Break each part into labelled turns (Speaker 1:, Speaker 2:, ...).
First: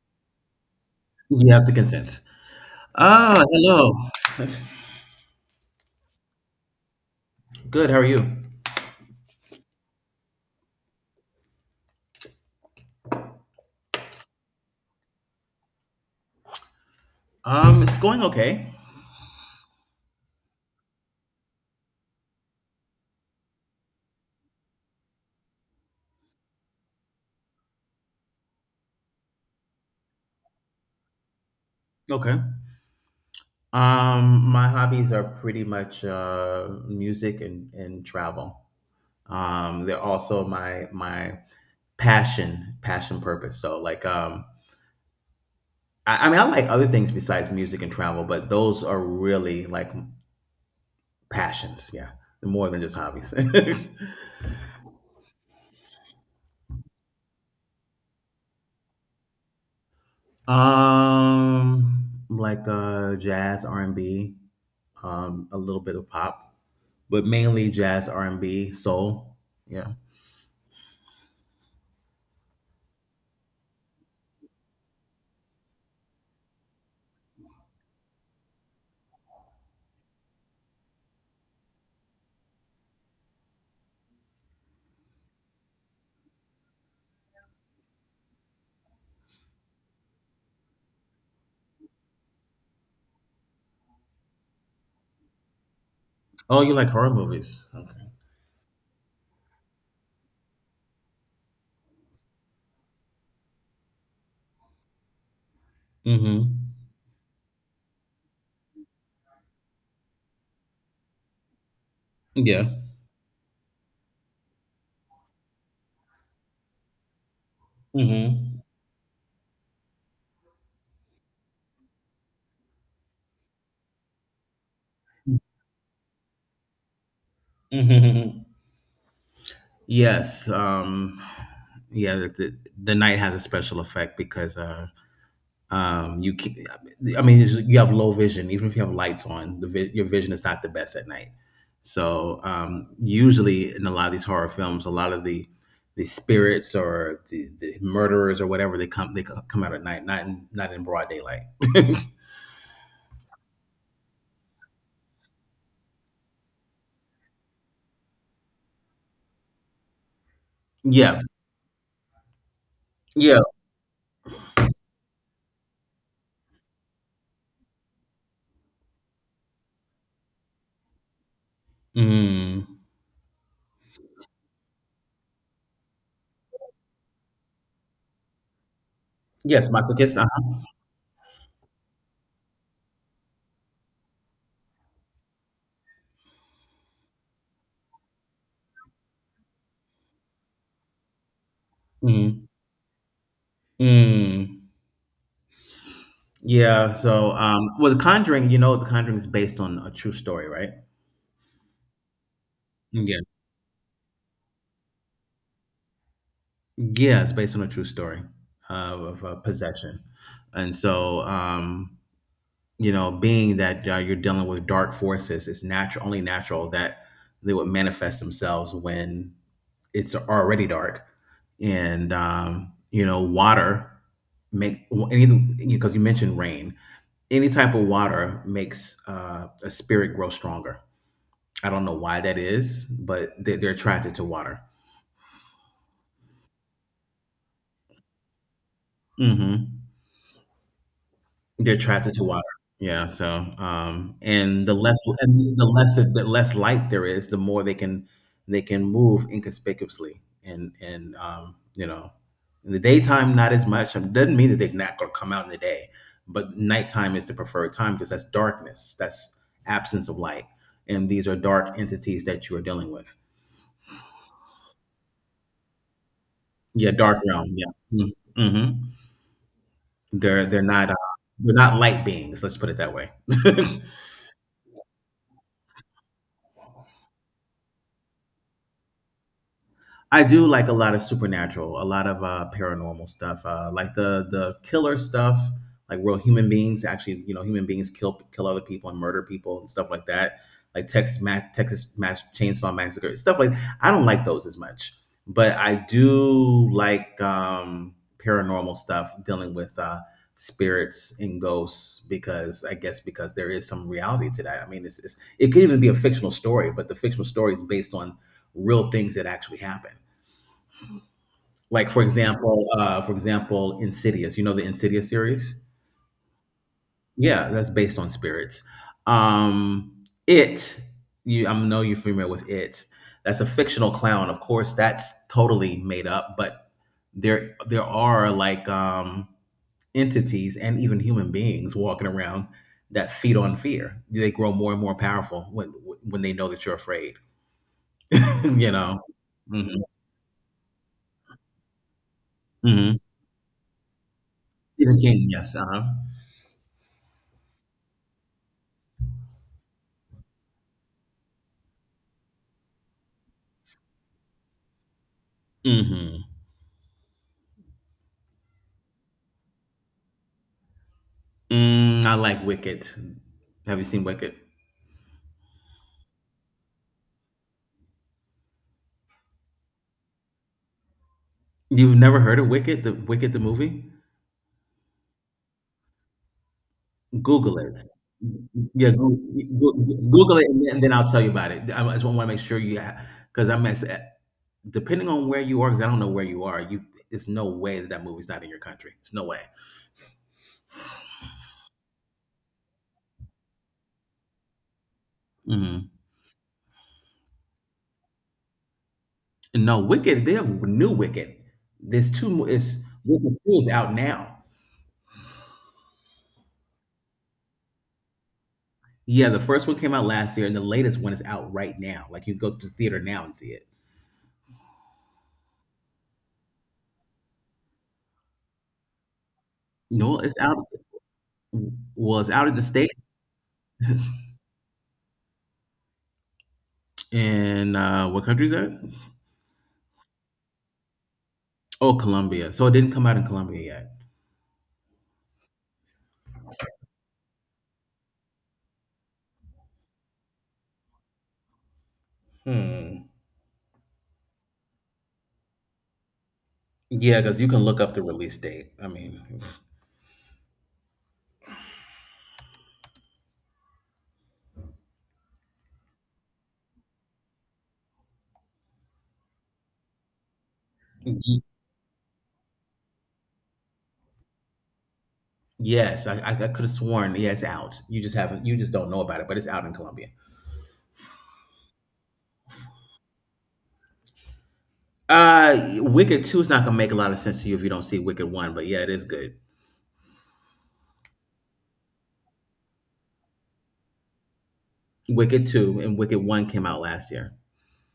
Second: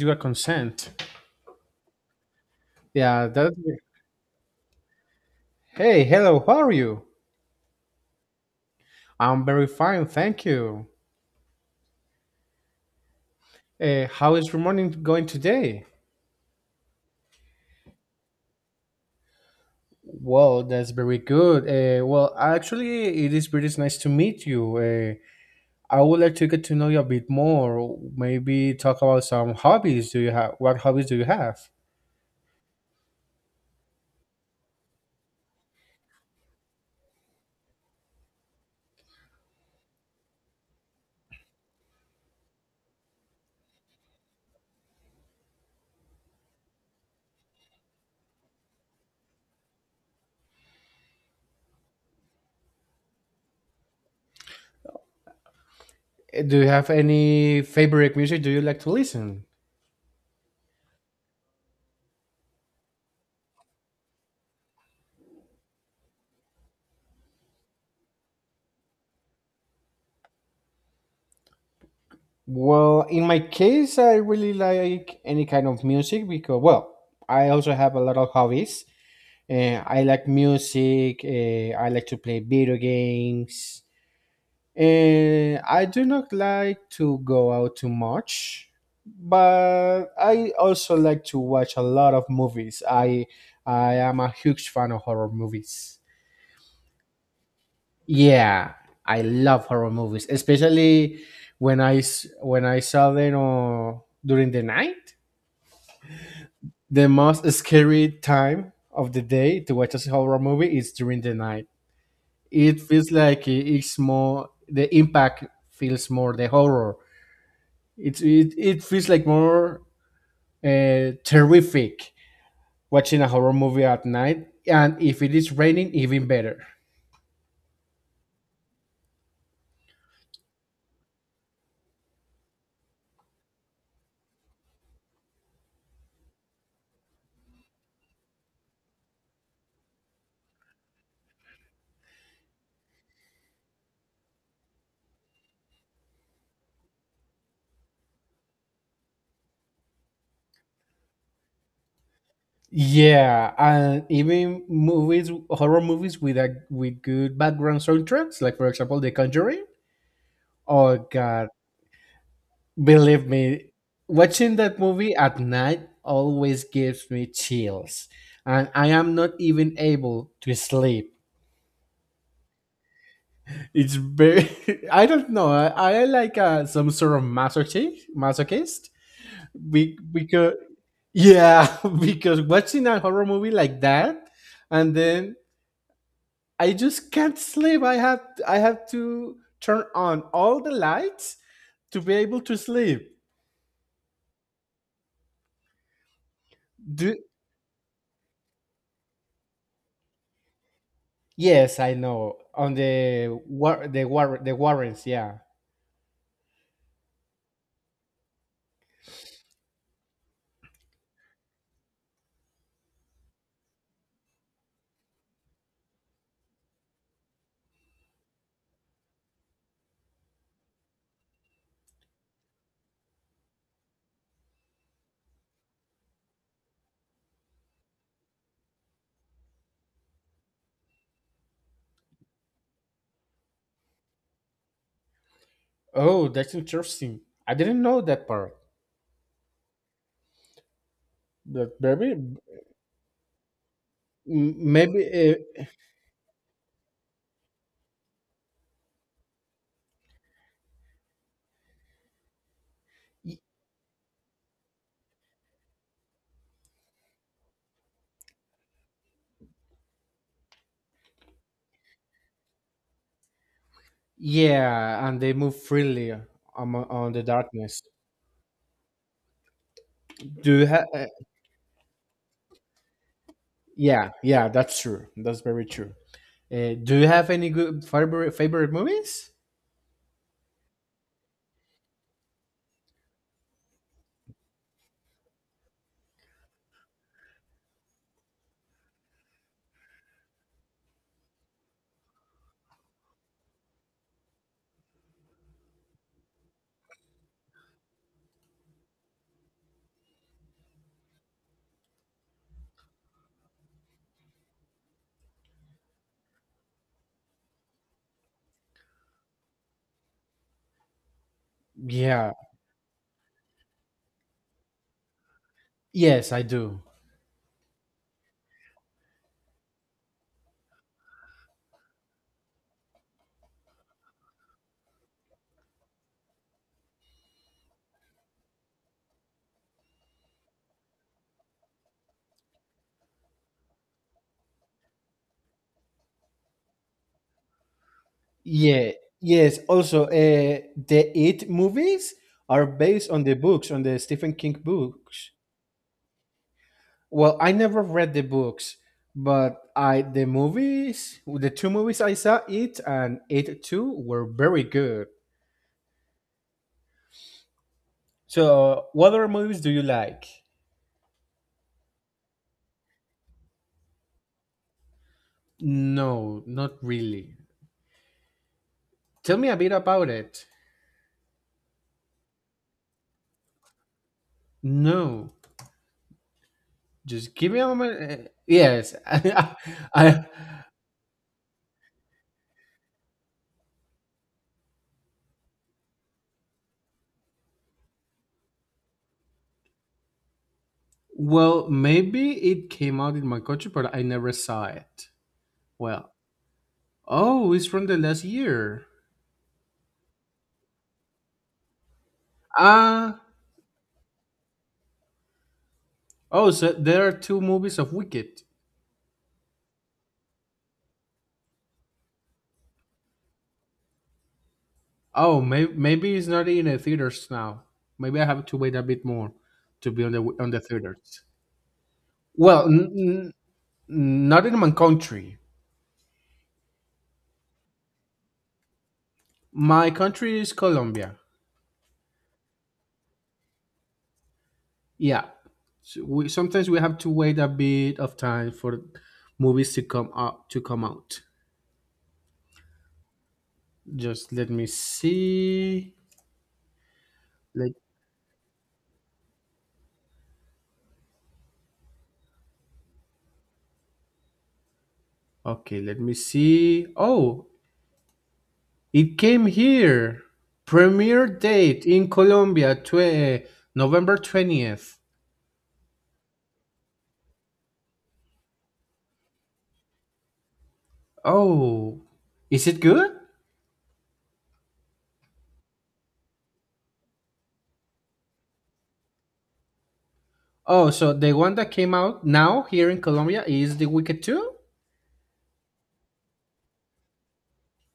Speaker 1: You a consent.
Speaker 2: You have to consent.
Speaker 1: Yeah,
Speaker 2: Ah,
Speaker 1: that.
Speaker 2: hello.
Speaker 1: Hey, hello, how are you?
Speaker 2: Good. How are you?
Speaker 1: I'm very fine, thank you. How is your morning going today?
Speaker 2: It's going okay.
Speaker 1: Well, that's very good. Well, actually, it is very nice to meet you. I would like to get to know you a bit more. Maybe talk about some hobbies. Do you have What hobbies do you have?
Speaker 2: Okay. My hobbies are pretty much music and travel. They're also my passion purpose. So like, I mean, I like other things besides music and travel, but those are really like passions. Yeah, more than just hobbies.
Speaker 1: Do you have any favorite music? Do you like to listen?
Speaker 2: Like jazz, R and B. Um, a little bit of pop, but mainly jazz, R and B, soul. Yeah.
Speaker 1: Well, in my case, I really like any kind of music because, well, I also have a lot of hobbies. I like music. I like to play video games. And I do not like to go out too much, but I also like to watch a lot of movies. I am a huge fan of horror movies.
Speaker 2: Oh, you like horror movies? Okay.
Speaker 1: Yeah, I love horror movies, especially when I saw them during the night.
Speaker 2: Mm-hmm.
Speaker 1: The most scary time of the day to watch a horror movie is during the night.
Speaker 2: Yeah.
Speaker 1: It feels like it's more the impact, feels more the horror. it it,
Speaker 2: Mm-hmm.
Speaker 1: it feels like more terrific watching a horror movie at night, and if it is raining, even better.
Speaker 2: Mm-hmm. Yes. Yeah. The night has a special effect because you can, I mean, you have low vision. Even if you have lights on, your vision is not the best at night. So usually in a lot of these horror films, a lot of the spirits or the murderers or whatever they come out at night, not in, not in broad daylight.
Speaker 1: Yeah, and even movies, horror movies with a with good background soundtracks, like for example The Conjuring. Oh
Speaker 2: Yeah,
Speaker 1: God, believe
Speaker 2: yeah,
Speaker 1: me, watching that movie at night always gives me chills, and I am not even able to sleep.
Speaker 2: mm.
Speaker 1: It's very. I don't know. I like some sort of masochist. Masochist.
Speaker 2: Yes, masochist.
Speaker 1: Because,
Speaker 2: Uh-huh.
Speaker 1: yeah, because watching a horror movie like that, and then I just can't sleep. I have to turn on all the lights to be able
Speaker 2: Mm.
Speaker 1: to sleep.
Speaker 2: Mm. Yeah.
Speaker 1: Do
Speaker 2: So, well, The Conjuring, you know, The Conjuring is based on a true story, right?
Speaker 1: Yes, I know, on
Speaker 2: Yeah.
Speaker 1: the warrants. Yeah.
Speaker 2: Yeah, it's based on a true story of possession, and so you know, being that you're dealing with dark forces, it's natural, only natural that they would manifest themselves when it's already dark, and you know, water make anything because you mentioned rain. Any type of water makes a spirit grow stronger. I don't know why that is, but they're attracted to water.
Speaker 1: Oh, that's interesting. I didn't know that part.
Speaker 2: Hmm. They're
Speaker 1: But
Speaker 2: attracted to water. Yeah. So, and
Speaker 1: maybe.
Speaker 2: the less light there is, the more they can move inconspicuously. And you know, in the
Speaker 1: Uh,
Speaker 2: daytime, not as much. It doesn't mean that they're not going to come out in the day, but nighttime is the preferred time because that's darkness. That's absence of light. And these are dark entities that you are dealing with.
Speaker 1: Yeah, and they move freely on,
Speaker 2: Yeah,
Speaker 1: on
Speaker 2: dark
Speaker 1: the
Speaker 2: realm. Yeah.
Speaker 1: darkness.
Speaker 2: Mm-hmm. Mm-hmm. They're
Speaker 1: Do
Speaker 2: they're
Speaker 1: you have?
Speaker 2: not they're not light beings. Let's put it that way.
Speaker 1: Yeah, yeah, that's true. That's very true. Do you have any good favorite movies?
Speaker 2: I do like a lot of supernatural, a lot of paranormal stuff, like the killer stuff, like real human beings actually, you know, human beings kill other people and murder people and stuff like that, like Texas Mass Chainsaw Massacre stuff like. I don't like those as much, but I do like paranormal stuff dealing with spirits and ghosts because I guess because there is some reality to that. I mean, it's it could even be a fictional story, but the fictional story is based on real things that actually happen. Like for
Speaker 1: Yeah.
Speaker 2: example, Insidious. You know the Insidious series?
Speaker 1: Yes, I do.
Speaker 2: Yeah, that's based on spirits. It. You, I know you're familiar with it. That's a fictional clown, of course. That's totally made up, but there are like entities and even human beings walking around that feed on fear. They grow more and more powerful when they know that you're afraid. You
Speaker 1: Yeah.
Speaker 2: know.
Speaker 1: Yes.
Speaker 2: Hmm.
Speaker 1: Also, the It movies are
Speaker 2: Hmm.
Speaker 1: based on the books, on the Stephen King
Speaker 2: Stephen King.
Speaker 1: books.
Speaker 2: Yes. Uh huh.
Speaker 1: Well, I never read the books, but I the movies, the two movies I saw, It and It 2, were very good.
Speaker 2: Hmm.
Speaker 1: So, what other movies do you like?
Speaker 2: Mm, I like Wicked. Have you seen Wicked?
Speaker 1: No, not really. Tell me a bit about it.
Speaker 2: You've never heard of Wicked the movie?
Speaker 1: No, just give
Speaker 2: Google
Speaker 1: me a
Speaker 2: it.
Speaker 1: moment.
Speaker 2: Yeah,
Speaker 1: Yes,
Speaker 2: Goo-
Speaker 1: I,
Speaker 2: Google it, and then I'll tell you about it. I just want to make sure you, because I'm as- depending on where you are, because I don't know where you are. You, it's no way that that movie's not in your country. It's no way.
Speaker 1: well, maybe it came out in my country, but I never saw it.
Speaker 2: Mhm.
Speaker 1: Well, oh, it's from the last year.
Speaker 2: No, Wicked. They have new Wicked. There's two. Mo- It's
Speaker 1: Ah,
Speaker 2: Wicked Two is out now.
Speaker 1: oh, so there are two movies of Wicked.
Speaker 2: Yeah, the first one came out last year, and the latest one is out right now. Like you go to the theater now and see it.
Speaker 1: Oh, maybe it's not in the theaters now. Maybe I have to wait a bit more to be
Speaker 2: No, it's
Speaker 1: on
Speaker 2: out.
Speaker 1: the theaters.
Speaker 2: Was out in the
Speaker 1: Well,
Speaker 2: States
Speaker 1: not in my country.
Speaker 2: in what country is that?
Speaker 1: My country is Colombia.
Speaker 2: Oh, Colombia. So it didn't come out in Colombia yet.
Speaker 1: Yeah. So sometimes we have to wait a bit of time for movies to come up to come out.
Speaker 2: Hmm.
Speaker 1: Just let me see.
Speaker 2: Yeah, because you can
Speaker 1: Let
Speaker 2: look up the release date.
Speaker 1: Okay, let me see. Oh, it came here. Premiere
Speaker 2: Y-
Speaker 1: date in Colombia, November 20th.
Speaker 2: yes, I could have sworn, yeah, it's out. You just haven't, you just don't know about it, but it's out in Colombia.
Speaker 1: Oh, is it good?
Speaker 2: Wicked 2 is not going to make a lot of sense to you if you don't see Wicked 1, but yeah, it is good.
Speaker 1: Oh, so the one that came out now here in Colombia is The Wicked 2?
Speaker 2: Wicked 2 and Wicked 1 came out last year.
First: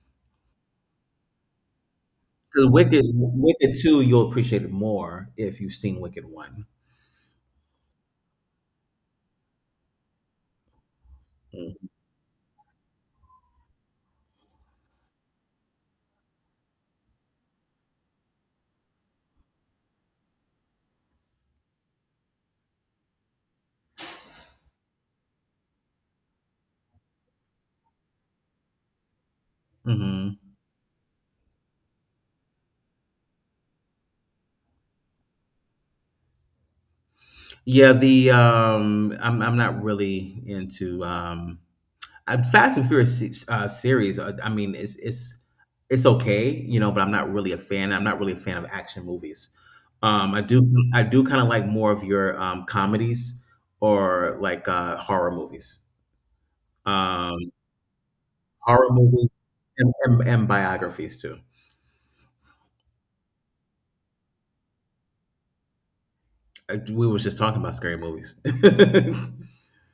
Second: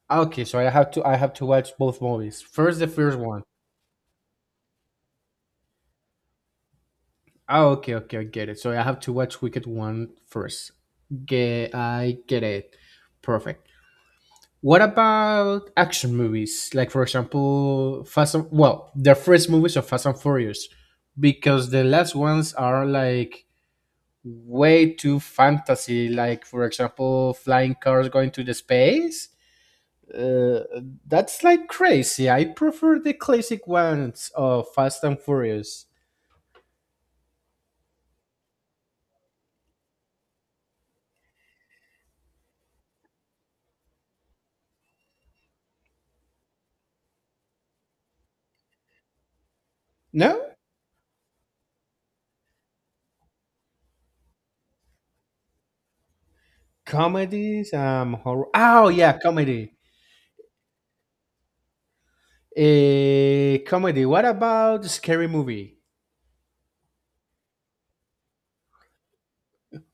Speaker 1: Ah, okay, so I have to watch both movies.
Speaker 2: Because
Speaker 1: First The first one.
Speaker 2: Wicked 2, you'll appreciate it more if you've seen Wicked one.
Speaker 1: Ah, okay, okay, I get it. So I have to watch Wicked 1 first. Get I get it. Perfect. What about action movies? Like for example, Fast and, well, the first movies of Fast and Furious, because the last ones are like way too fantasy, like for example, flying cars going to the space.
Speaker 2: Mhm.
Speaker 1: Uh, that's like crazy. I prefer the classic ones of Fast and Furious.
Speaker 2: Yeah, the I'm not really into Fast and Furious se- series. I mean, it's okay, you know, but I'm not really a fan. I'm not really a fan of action movies. Um,
Speaker 1: No?
Speaker 2: I do I do kind of like more of your comedies or like um,
Speaker 1: Comedies, horror. Oh,
Speaker 2: horror
Speaker 1: yeah,
Speaker 2: movies,
Speaker 1: comedy.
Speaker 2: and biographies too.
Speaker 1: Comedy. What about Scary Movie?
Speaker 2: We was just talking about scary movies.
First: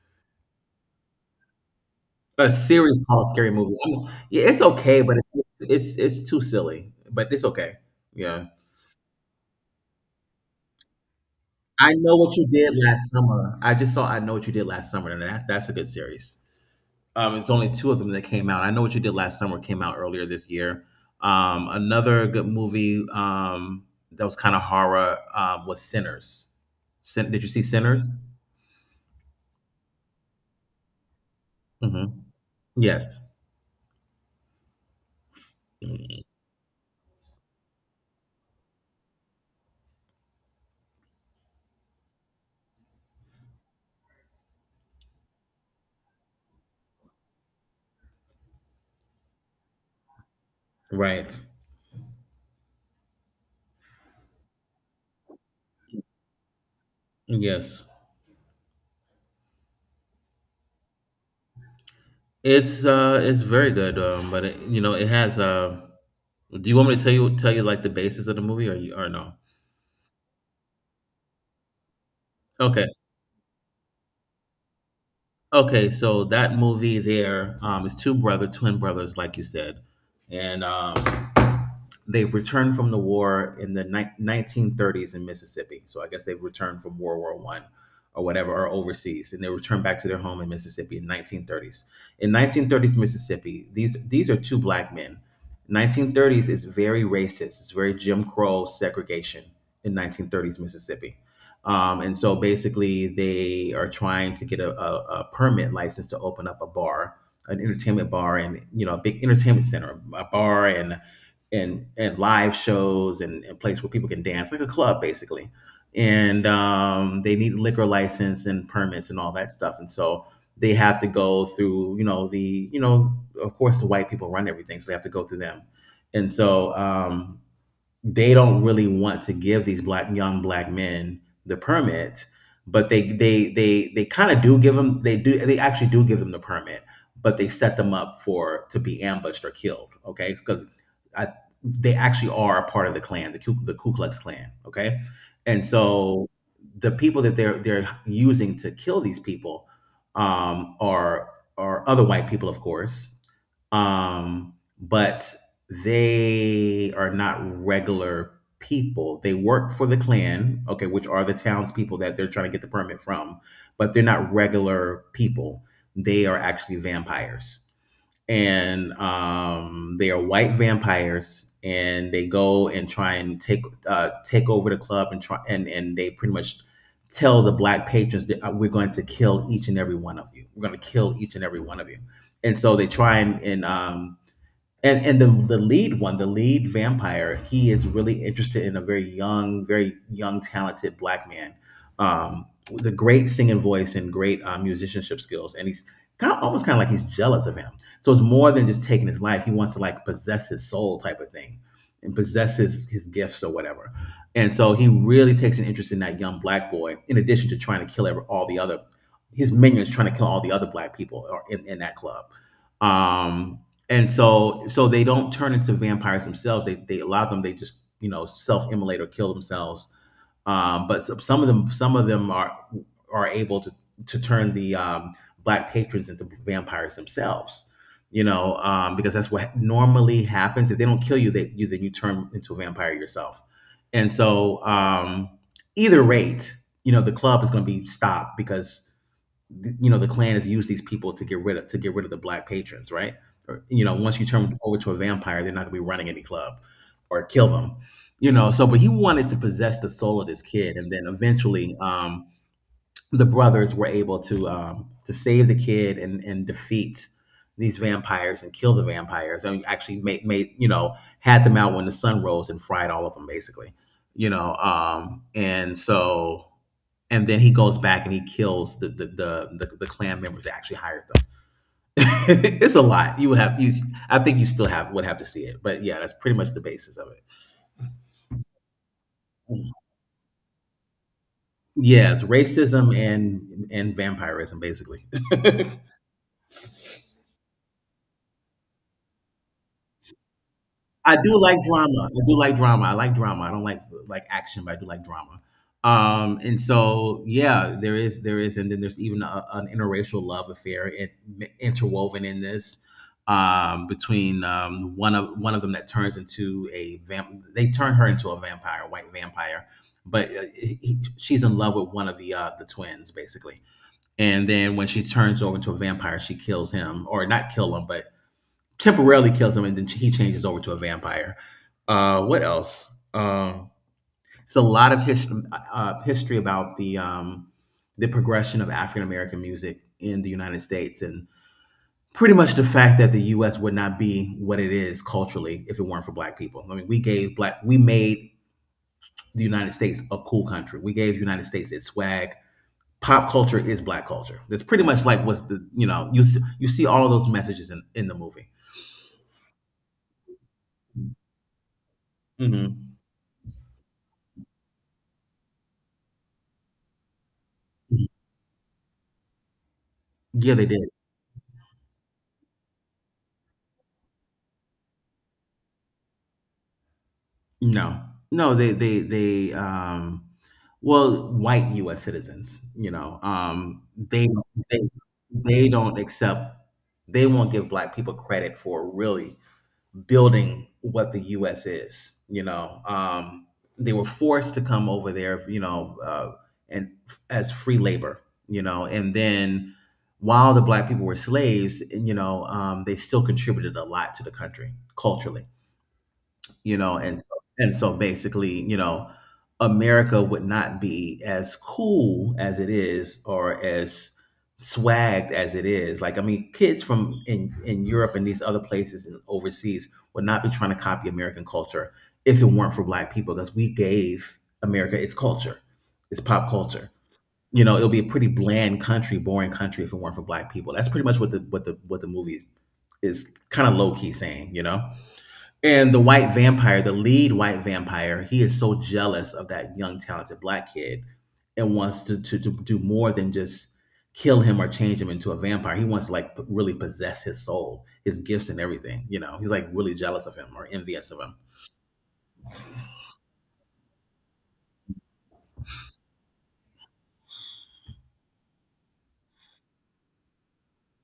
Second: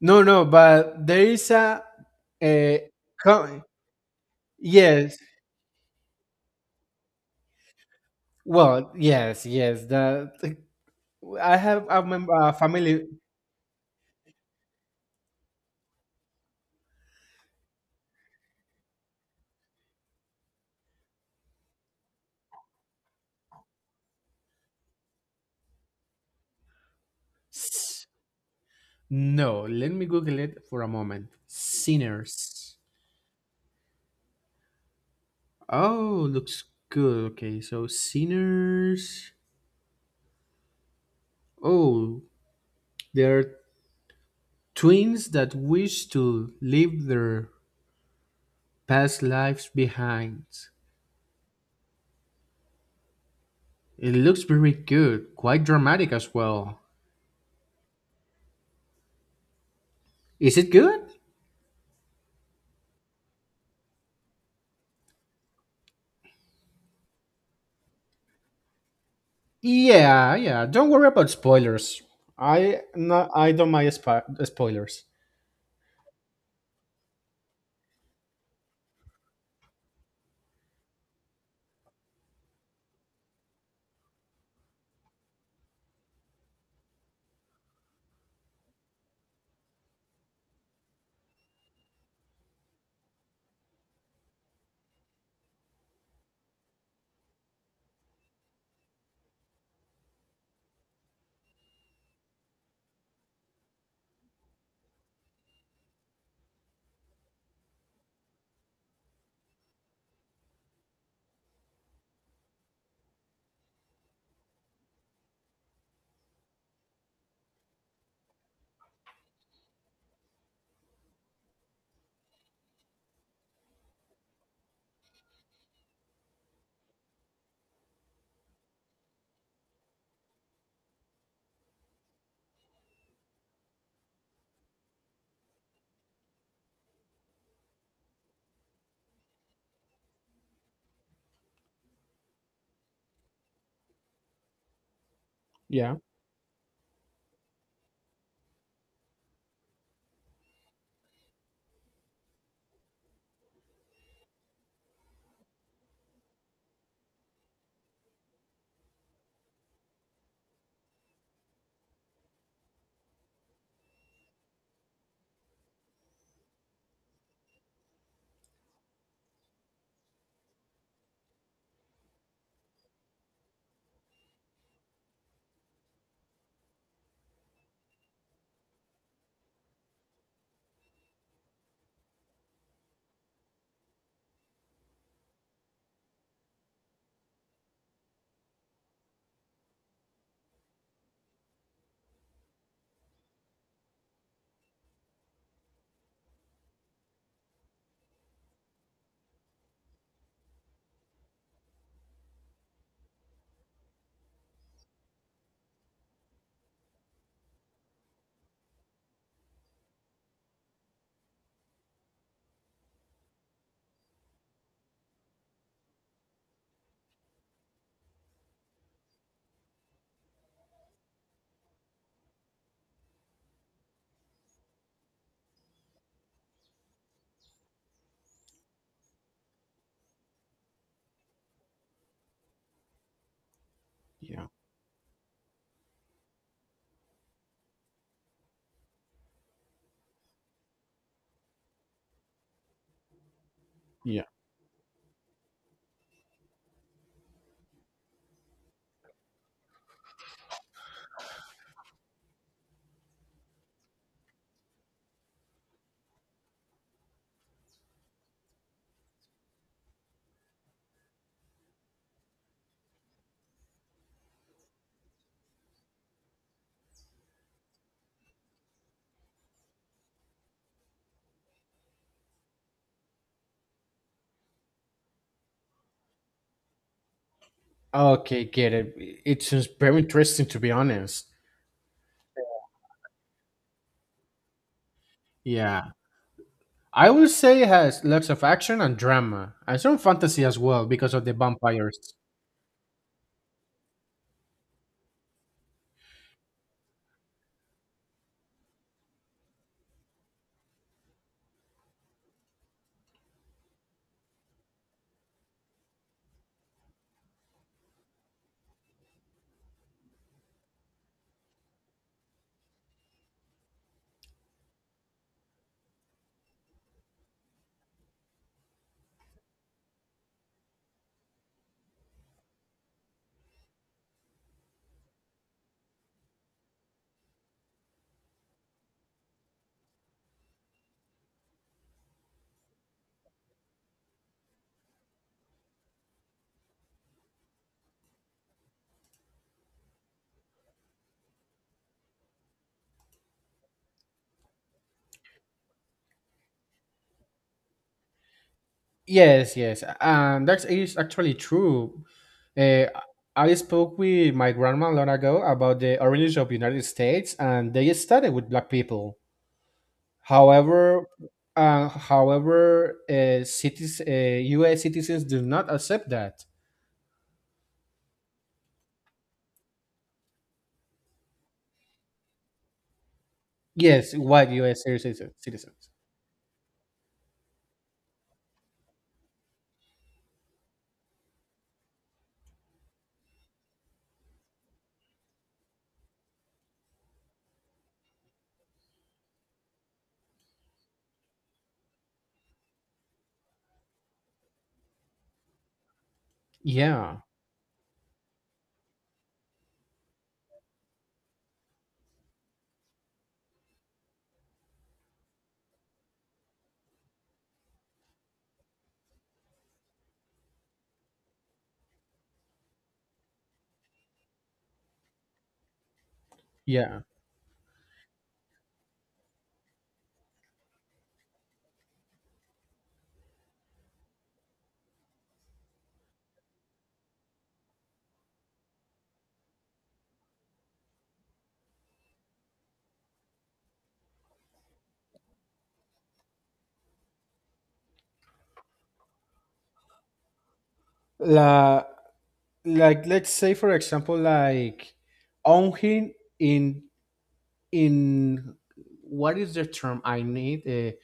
Speaker 1: No, no, but there is a.
Speaker 2: A
Speaker 1: a
Speaker 2: series called Scary
Speaker 1: com-
Speaker 2: Movie. I'm yeah,
Speaker 1: yes.
Speaker 2: it's too silly, but it's okay. Yeah.
Speaker 1: Well, yes, yes. I have
Speaker 2: I Know What You
Speaker 1: a
Speaker 2: Did
Speaker 1: family.
Speaker 2: Last Summer. I just saw I Know What You Did Last Summer, and that's a good series. It's only two of them that came out. I Know What You Did Last Summer came out earlier this year. Another good movie that was kind of horror was Sinners. Did you see Sinners?
Speaker 1: S- No, let me Google it for a moment.
Speaker 2: Hmm.
Speaker 1: Sinners.
Speaker 2: Yes.
Speaker 1: Oh, looks good. Okay, so sinners. Oh, they are twins that wish to leave their past lives behind.
Speaker 2: Right.
Speaker 1: It looks very good, quite dramatic as well.
Speaker 2: Yes.
Speaker 1: Is it good?
Speaker 2: It's it's very good, but it, you know, it has uh. Do you want me to tell you like the basis of the movie, or you or no?
Speaker 1: Yeah, yeah. Don't worry about spoilers. I
Speaker 2: Okay,
Speaker 1: No, I don't mind spoilers.
Speaker 2: okay. So that movie there is twin brothers, like you said, and they've returned from the war in 1930s in Mississippi. So I guess they've returned from World War One or whatever, or overseas, and they returned back to their home in Mississippi in 1930s. In 1930s Mississippi, these are two black men. 1930s is very racist. It's very Jim Crow segregation in 1930s Mississippi. And so basically, they are trying to get a permit license to open up a bar, an entertainment bar, and you know, a big entertainment center, a bar and live shows and place where people can dance like a club basically and they need liquor license and permits and all that stuff and so they have to go through you know the you know of course the white people run everything so they have to go through them and so they don't really want to give these black young black men the permit but they kind of do give them they actually do give them the permit but they set them up for to be ambushed or killed okay because they actually are a part of the clan the ku klux klan okay and
Speaker 1: Yeah,
Speaker 2: so the people that they're using to kill these people um are are other white people of course um, but they are not regular people. They work for the Klan, okay, which are the townspeople that they're trying to get the permit from, but they're not regular people. They are actually vampires. And they are white vampires, and they go and try and take take over the club and try and they pretty much tell the black patrons that we're going to kill each and every one of you. We're going to kill each and every one of you. And so they try and the lead one, the lead vampire, he is really interested in a very young, talented black man, um, with a great singing voice and great musicianship skills, and he's kind of like he's jealous of him. So it's more than just taking his life; he wants to like possess his soul, type of thing, and possess his gifts or whatever. And so he really takes an interest in that young black boy, in addition to trying to kill all the other his minions, trying to kill all the other black people or in that club. Um, and so so they don't turn into vampires themselves they allow them they just you know self-immolate or kill themselves but some of them are able to turn the black patrons into vampires themselves you know because that's what normally happens if they don't kill you they you then you turn into a vampire yourself and
Speaker 1: yeah,
Speaker 2: so either rate you know the club is going to be stopped because you know the Klan has used these people to get rid of to get rid of the black patrons, right? Or, once
Speaker 1: yeah.
Speaker 2: you turn them over to a vampire, they're not going to be running any club or kill them. So, but he wanted to possess the soul of this kid, and then eventually, the brothers were able to save the kid and defeat these vampires and kill the vampires and actually made had them out when the sun rose and fried all of them basically. You know um and so and then he goes back and he kills the clan members that actually hired them. It's a lot. You would have you I think you still have would have to see it, but yeah, that's pretty much the basis of
Speaker 1: Okay, get it. It sounds
Speaker 2: it.
Speaker 1: very interesting, to be honest.
Speaker 2: Yes, racism and vampirism basically.
Speaker 1: Yeah. I would say it has lots of action and drama, and some fantasy as well because
Speaker 2: I
Speaker 1: of the
Speaker 2: do like drama.
Speaker 1: vampires.
Speaker 2: I do like drama. I like drama. I don't like action, but I do like drama. And so yeah, there is, and then there's even an interracial love affair interwoven in this, between one of them that turns into a vamp. They turn her into a vampire, a white vampire, but she's in love with one of the the twins basically. And then when she turns over into a vampire, she kills him, or not kill him, but temporarily kills him, and then he changes over to a vampire. What else? It's a lot of history, about the, the progression of African American music in the United States, and pretty much the fact that the U.S. would not be what it is culturally if it weren't for Black people. I mean, we made the United States a cool country. We gave the United States its swag. Pop culture is Black culture. That's pretty much like what's the you know you you see all of those messages in the movie.
Speaker 1: Yes, yes, and that is actually true. Uh,
Speaker 2: Hmm.
Speaker 1: I spoke with my grandma long ago about the origins of United States, and they started with black people.
Speaker 2: Yeah, they did.
Speaker 1: However, U.S. citizens do not accept that.
Speaker 2: No, no, they well, white U.S. citizens,
Speaker 1: Yes, white
Speaker 2: they
Speaker 1: U.S.
Speaker 2: they
Speaker 1: Citizens.
Speaker 2: don't accept, they won't give black people credit for really building what the U.S. is. You know. They were forced to come over there, as free labor, you know, and then while the black people were slaves, they still contributed a lot to the country culturally you know,
Speaker 1: Yeah,
Speaker 2: and so and so basically, you know, America would not be as cool as it is or as swagged as it is. Like, I mean, kids from in Europe and these other places and overseas would not be trying to copy American culture if it weren't for black people, because we gave America its culture, its pop culture.
Speaker 1: yeah.
Speaker 2: It'll be a pretty bland country, boring country if it weren't for black people. That's pretty much what the movie is kind of low key saying, you know? And the white vampire, the lead white vampire, he is so jealous of that young, talented black kid and wants to do more than just kill him or change him into a vampire. He wants to like really possess his soul, his gifts and everything. He's like really jealous of him or envious of him.
Speaker 1: La Like, let's say for example, like own him in in what is the term I need?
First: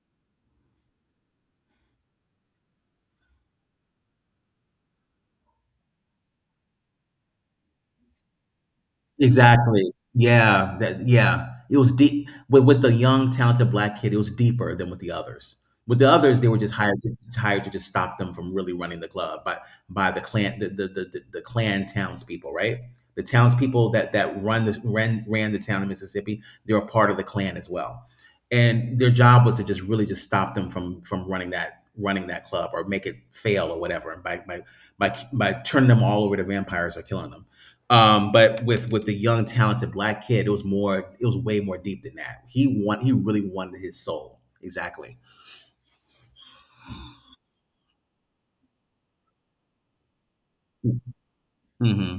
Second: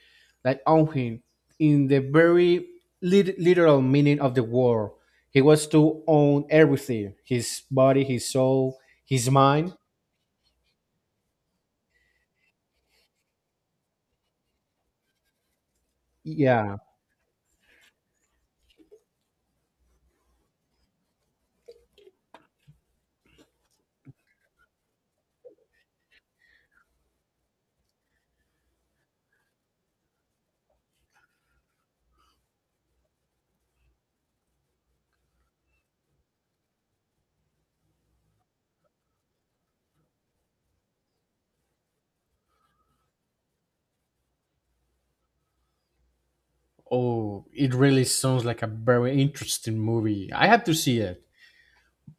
Speaker 1: Like own him in the very literal meaning of the word. He was to own everything: his body, his soul, his mind.
Speaker 2: Exactly. Yeah. That, yeah. It was deep with the young, talented black kid. It was deeper than with the others. With the others, they were just
Speaker 1: Yeah.
Speaker 2: hired to just stop them from really running the club by the clan, the clan townspeople, right? The townspeople that that run the ran ran the town of Mississippi, they're a part of the clan as well, and their job was to just really just stop them from running that club or make it fail or whatever, and by turning them all over to vampires or killing them. But with the young talented black kid, it was more. It was way more deep than that. He really wanted his soul. Exactly.
Speaker 1: Oh, it really sounds like a very interesting movie. I have to see it.
Speaker 2: Hmm.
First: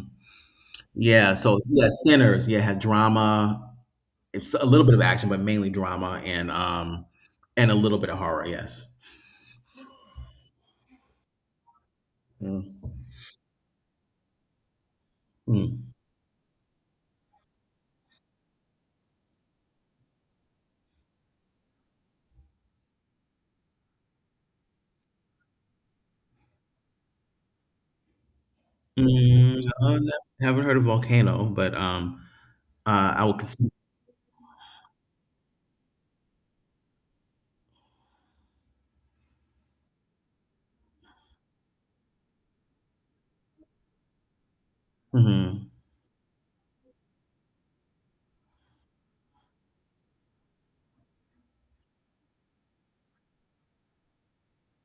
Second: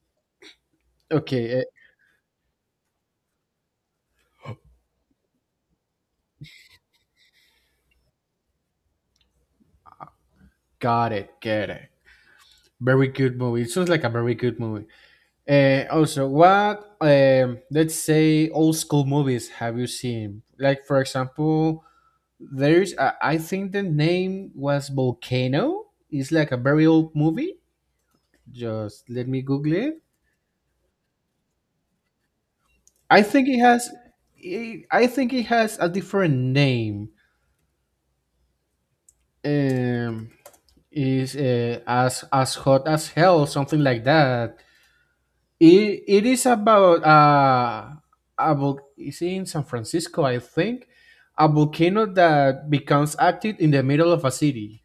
Speaker 2: Yeah.
Speaker 1: okay
Speaker 2: So
Speaker 1: eh,
Speaker 2: yeah, sinners. Yeah, had drama. It's a little bit of action, but mainly drama and a little bit of horror. Yes.
Speaker 1: Got it, get it.
Speaker 2: Mm.
Speaker 1: Very good movie It sounds like a very good movie.
Speaker 2: Mm.
Speaker 1: Also, what let's say, old school movies have you seen? Like for example, there's a, I think the name was Volcano. It's like a very old movie. Just let me
Speaker 2: Mm,
Speaker 1: Google it.
Speaker 2: uh, haven't heard of Volcano, but
Speaker 1: I
Speaker 2: I would
Speaker 1: think it
Speaker 2: consider.
Speaker 1: has. I think it has a different name. Um, is as hot as hell, something like that.
Speaker 2: Mhm.
Speaker 1: It is about is in San Francisco, I think, a volcano that becomes active in the middle of a city.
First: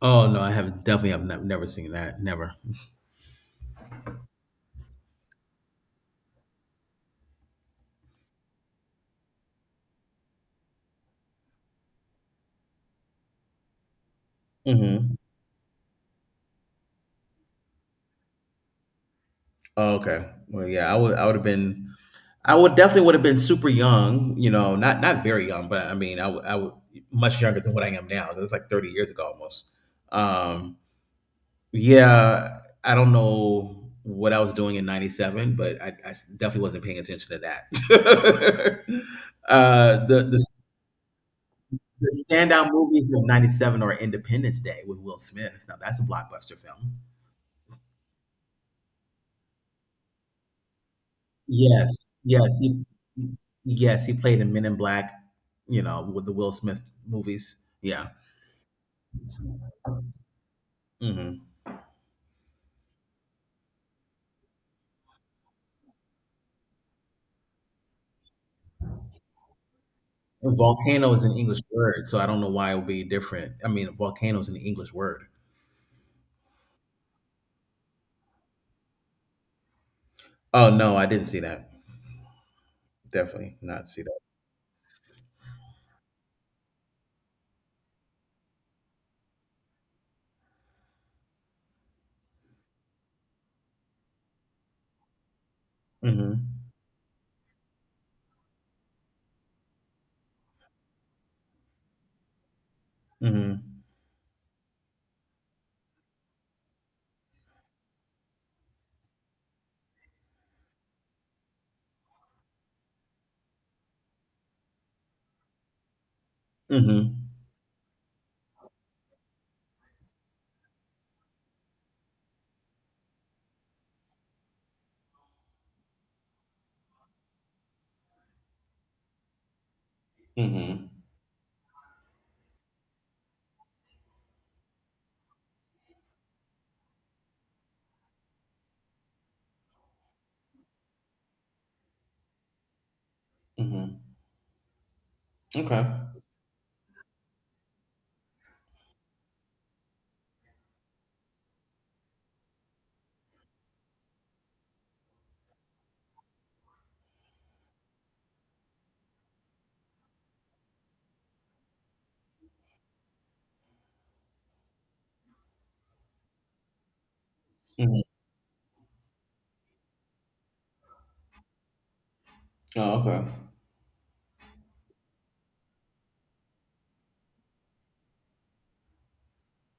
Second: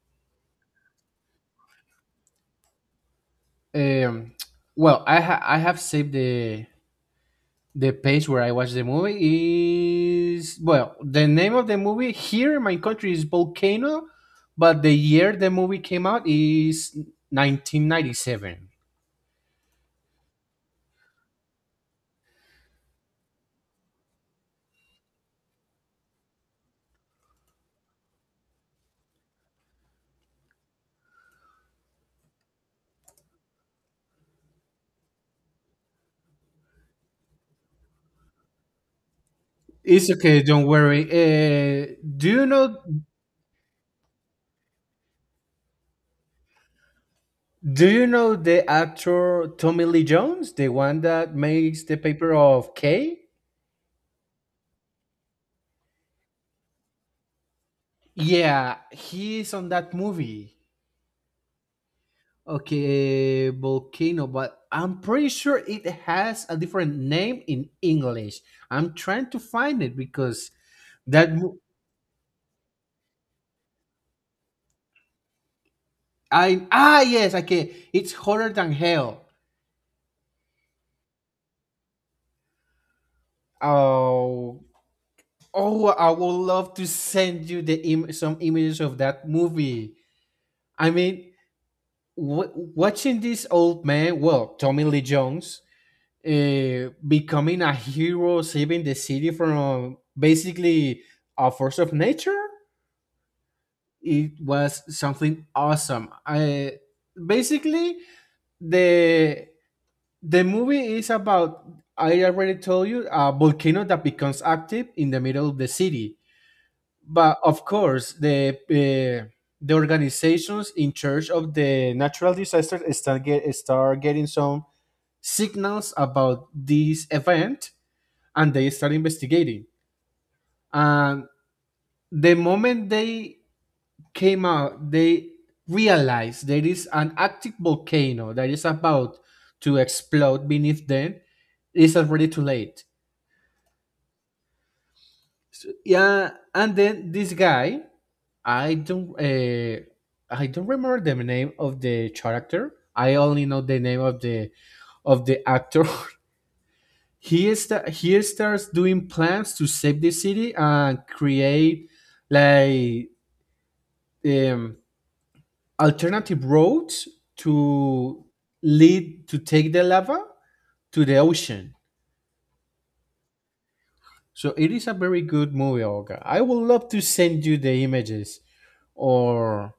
Speaker 2: Oh no, I have definitely. I've never seen that. Never.
Speaker 1: Um, well, I have saved the page where I watched the movie. Is Well, the name of the movie here in my country is Volcano, but the
Speaker 2: Hmm.
Speaker 1: year the movie came out is 1997.
Speaker 2: Oh, okay. Well, yeah, I would. I would have been. I would definitely would have been super young, not very young, but I mean, I would much younger than what I am now. It was like 30 years ago almost. Um, yeah, I don't know what I was doing in '97, but I definitely wasn't paying attention to that. uh,
Speaker 1: It's
Speaker 2: the,
Speaker 1: okay,
Speaker 2: the
Speaker 1: don't worry.
Speaker 2: the standout movies of '97 are Independence Day with Will Smith. Now that's a blockbuster film.
Speaker 1: Do you know the actor Tommy Lee Jones, the one that makes the
Speaker 2: Yes,
Speaker 1: paper
Speaker 2: yes,
Speaker 1: of K?
Speaker 2: yes, he played in Men in Black, with the Will Smith movies. Yeah.
Speaker 1: Yeah, he's on that movie.
Speaker 2: Mhm.
Speaker 1: Okay, Volcano, but I'm pretty sure it has a different name in English. I'm trying to find it because
Speaker 2: Volcano is
Speaker 1: that
Speaker 2: an
Speaker 1: mo-
Speaker 2: English word, so I don't know why it would be different. I mean, volcano is an English word.
Speaker 1: I ah yes, okay, it's hotter than hell.
Speaker 2: Oh, no, I didn't see that. Definitely not see that.
Speaker 1: Oh, oh, I would love to send you some images of that movie. I mean, watching this old man, well, Tommy Lee Jones,
Speaker 2: Mhm.
Speaker 1: becoming a hero, saving the city from basically a force of nature.
Speaker 2: Mhm.
Speaker 1: It was something awesome. I Basically, the the movie is about I already told you a volcano that becomes active in the middle of the city,
Speaker 2: Mhm.
Speaker 1: but of course the organizations in charge of the natural disasters start getting some signals about this event, and they start investigating.
Speaker 2: Mhm.
Speaker 1: And the moment they came out, they realized there is an active volcano that is about to explode beneath them. It's already too late.
Speaker 2: Mhm. Okay.
Speaker 1: Yeah, and then this guy, I don't, uh, I don't remember the name of the character. I only know the name of the actor. He starts doing plans to save the city and create, like, um, alternative roads
Speaker 2: Mhm.
Speaker 1: to lead to take the lava to the ocean.
Speaker 2: Oh, okay.
Speaker 1: So it is a very good movie, Olga. I would love to send you the images, or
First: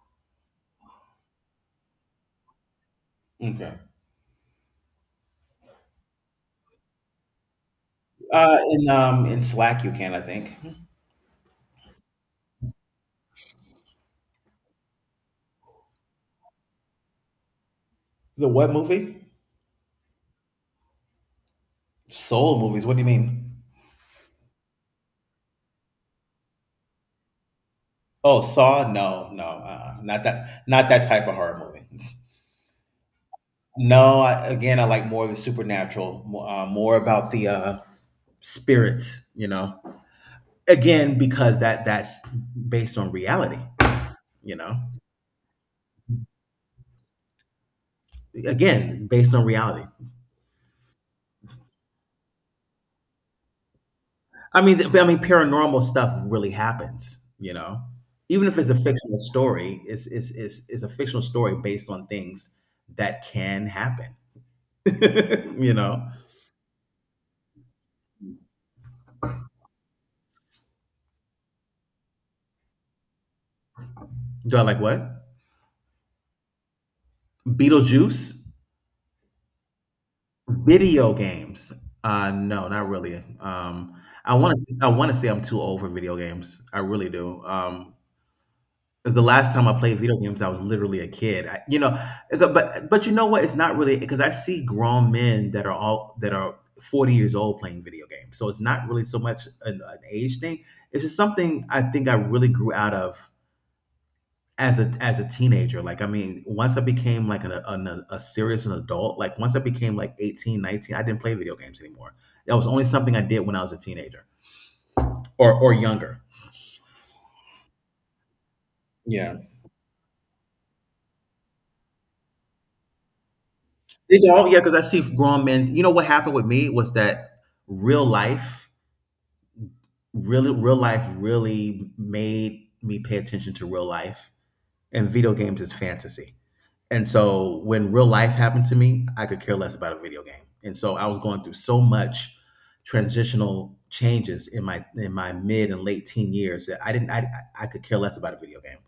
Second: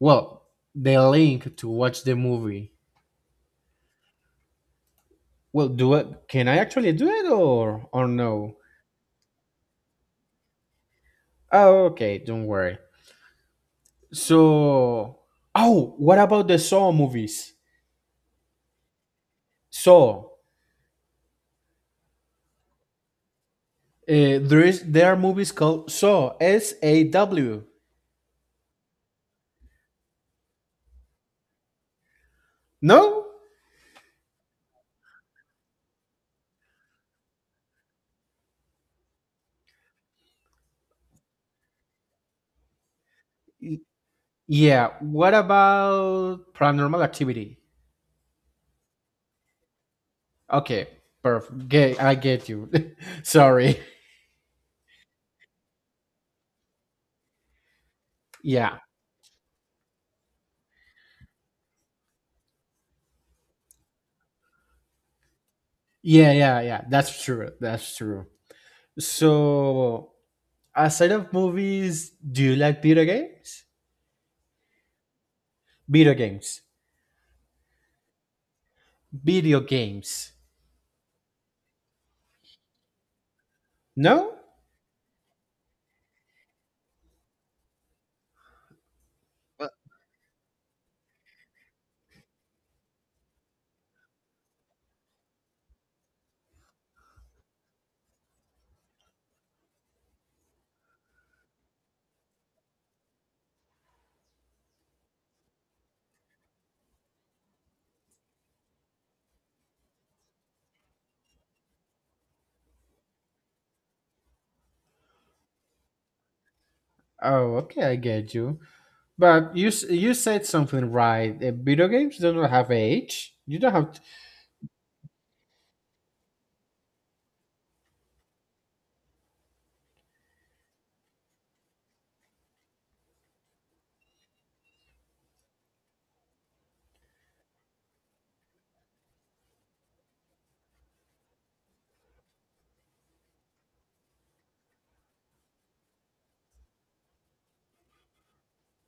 Speaker 1: well, the link to watch the movie.
Speaker 2: Okay.
Speaker 1: Well, do it. Can I actually do it, or no?
Speaker 2: In Slack you can, I think.
Speaker 1: Oh, okay. Don't worry. So, oh, what about the Saw movies?
Speaker 2: The what movie?
Speaker 1: Saw.
Speaker 2: Soul movies, what do you mean?
Speaker 1: There are movies called Saw. S A W.
Speaker 2: Oh, Saw? No, no, not that type of horror movie.
Speaker 1: No.
Speaker 2: No, again, I like more of the supernatural, more about the spirits. Again, because that's based on reality.
Speaker 1: Y-
Speaker 2: you know
Speaker 1: Yeah. What about Paranormal Activity?
Speaker 2: again based on reality.
Speaker 1: Okay. Perfect. I get you. Sorry.
Speaker 2: I mean, I mean paranormal stuff really happens. Even if it's a
Speaker 1: Yeah.
Speaker 2: fictional story, it's a fictional story based on things that can happen. you know
Speaker 1: Yeah. Yeah. Yeah. That's true. That's true. So, aside of movies, do you like video games?
Speaker 2: do I like what?
Speaker 1: Video games.
Speaker 2: Beetlejuice?
Speaker 1: Video games.
Speaker 2: Video games. No, not really.
Speaker 1: No.
Speaker 2: I want to say I'm too old for video games. I really do. 'Cause the last time
Speaker 1: Well,
Speaker 2: I played video games, I was literally a kid. But you know what? It's not really because I see grown men that are 40 years old playing video games. So it's not really so much an age thing. It's just something I think I really grew out of as a teenager. Like I mean, once I became like an a serious an adult, like once I became like 18, 19, I didn't play video games anymore. That was only something I did when I was a teenager or younger.
Speaker 1: oh, okay. I get you.
Speaker 2: Yeah.
Speaker 1: But you said something right. Video games do not have age. You don't have.
Speaker 2: They don't, yeah, yeah, because I see grown men. You know what happened with me was that real life, real life really made me pay attention to real life, and video games is fantasy. And so when real life happened to me, I could care less about a video game. And so I was going through so much transitional changes in my mid and late teen years that I didn't I could care less about a video game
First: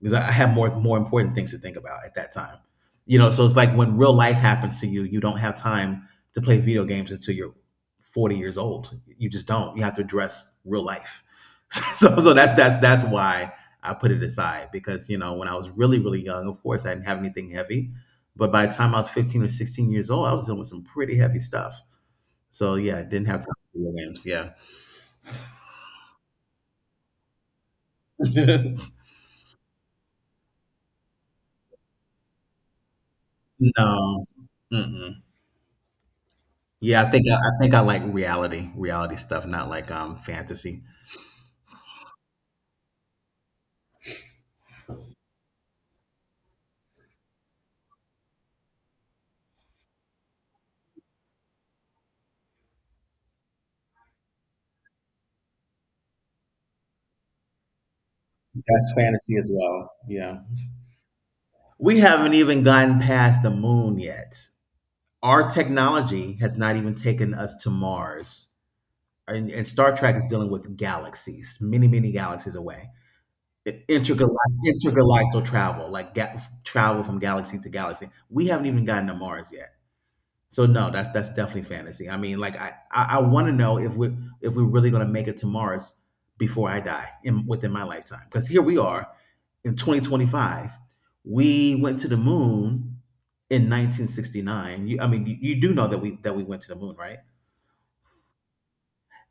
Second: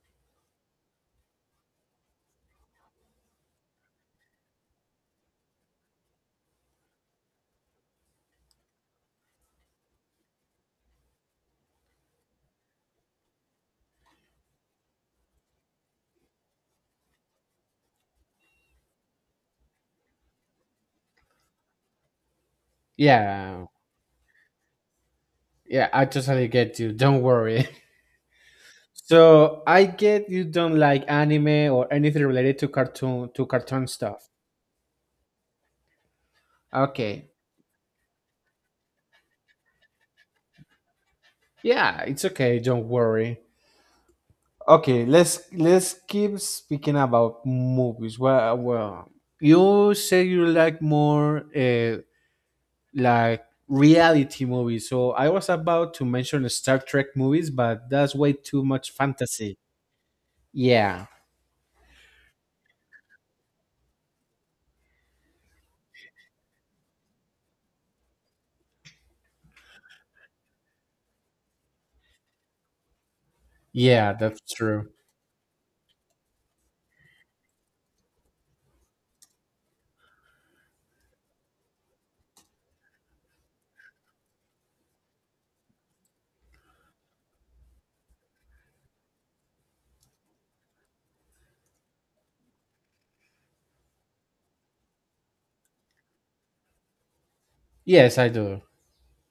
Speaker 2: because I had more important things to think about at that time. So it's like when real life happens to you, you don't have time to play video games until you're 40 years old. You just don't. You have to address real life. So that's why I put it aside because, when I was really, really young, of course, I didn't have anything heavy. But by the time I was 15 or 16 years old, I was dealing with some pretty heavy stuff. So yeah, I didn't have time
Speaker 1: Yeah,
Speaker 2: for video games. Yeah.
Speaker 1: yeah. I totally get you. Don't worry. So I get you don't like anime or anything related to cartoon
Speaker 2: No.
Speaker 1: stuff.
Speaker 2: Mm-mm. Yeah,
Speaker 1: Okay.
Speaker 2: I think I like reality stuff, not like fantasy.
Speaker 1: Yeah, it's okay. Don't worry. Okay, let's keep speaking about movies. Well, you say you like more like reality movies. So I was about to mention Star Trek movies, but that's way too much
Speaker 2: That's fantasy as
Speaker 1: fantasy.
Speaker 2: well. Yeah.
Speaker 1: Yeah.
Speaker 2: We haven't even gotten past the moon yet. Our technology has not even taken us to Mars. And Star Trek is dealing with galaxies, many, many galaxies away.
Speaker 1: Yeah, that's
Speaker 2: Intergalactic
Speaker 1: true.
Speaker 2: travel, like travel from galaxy to galaxy. We haven't even gotten to Mars yet, so no, that's definitely fantasy. I mean, like I want to know if we're really going to make it to Mars before I die in within my lifetime, because here we are in 2025. We went to the moon in 1969. I mean, you do know that we went to the moon, right?
Speaker 1: Yes, I do.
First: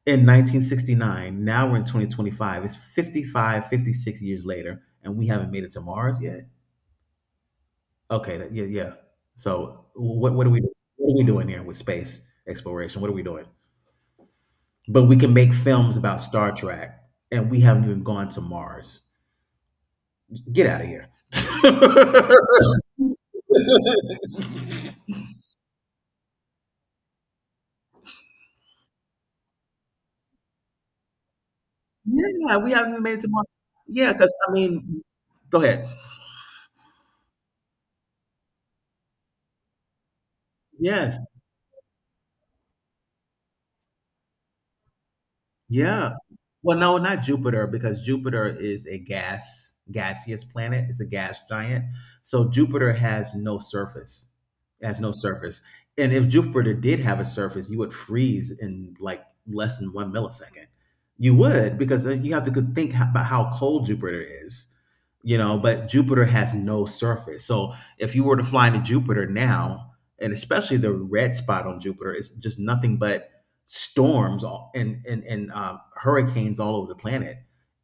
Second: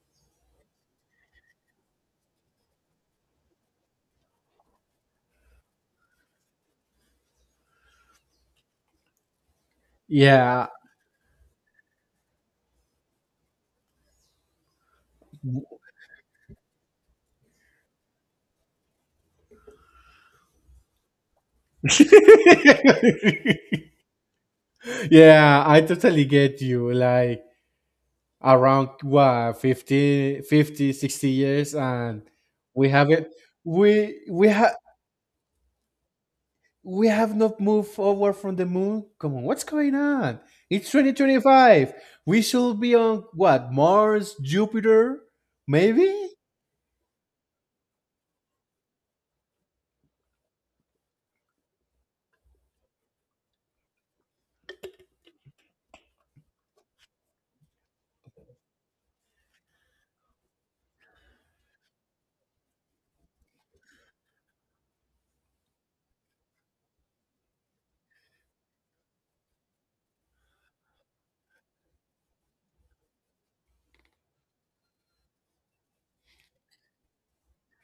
Speaker 2: In 1969. Now we're in 2025. It's 55, 56 years later, and we haven't made it to Mars yet. Okay, yeah, yeah. So
Speaker 1: Yeah.
Speaker 2: what are we doing here with space exploration? What are we doing? But we can make films about Star Trek, and we haven't even gone to Mars. Get out of here. Yeah,
Speaker 1: Yeah, I totally get you. Like, around what, 50, 50, 60 years, and
Speaker 2: we
Speaker 1: we
Speaker 2: haven't even made it to
Speaker 1: haven't
Speaker 2: Mars. Yeah, because
Speaker 1: we
Speaker 2: I
Speaker 1: ha
Speaker 2: mean, go ahead.
Speaker 1: we have not moved forward from the moon. Come on, what's going on? It's
Speaker 2: Yes.
Speaker 1: 2025. We should be on what? Mars, Jupiter,
Speaker 2: Yeah.
Speaker 1: maybe?
Speaker 2: Well, no, not Jupiter because Jupiter is a gaseous planet. It's a gas giant. So Jupiter has no surface. It has no surface. And if Jupiter did have a surface, you would freeze in like less than one millisecond. You would because then you have to about how cold Jupiter is, you know. But Jupiter has no surface. So if you were to fly into Jupiter now, and especially the red spot on Jupiter, is just nothing but storms all- and hurricanes all over the planet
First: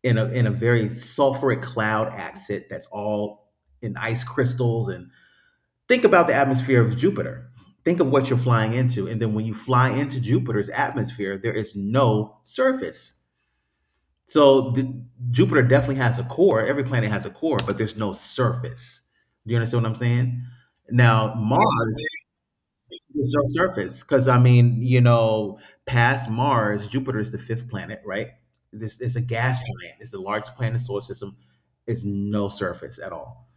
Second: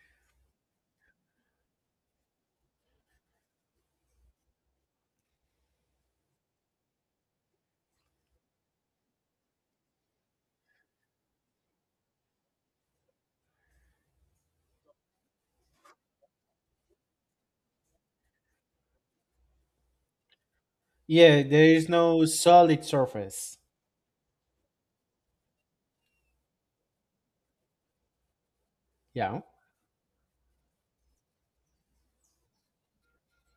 Speaker 2: in a very sulfuric cloud axis that's all in ice crystals, and think about the atmosphere of Jupiter. Think of what you're flying into, and then when you fly into Jupiter's atmosphere, there is no surface. So the, Jupiter definitely has a core. Every planet has a core, but there's no surface. Do you understand what I'm saying? Now
Speaker 1: Yeah, there
Speaker 2: Mars,
Speaker 1: is no solid
Speaker 2: there's no
Speaker 1: surface.
Speaker 2: surface because I mean, you know, past Mars, Jupiter is the fifth planet, right? This it's a
Speaker 1: Yeah,
Speaker 2: gas giant. It's the largest planet in the solar system. Is no surface at all.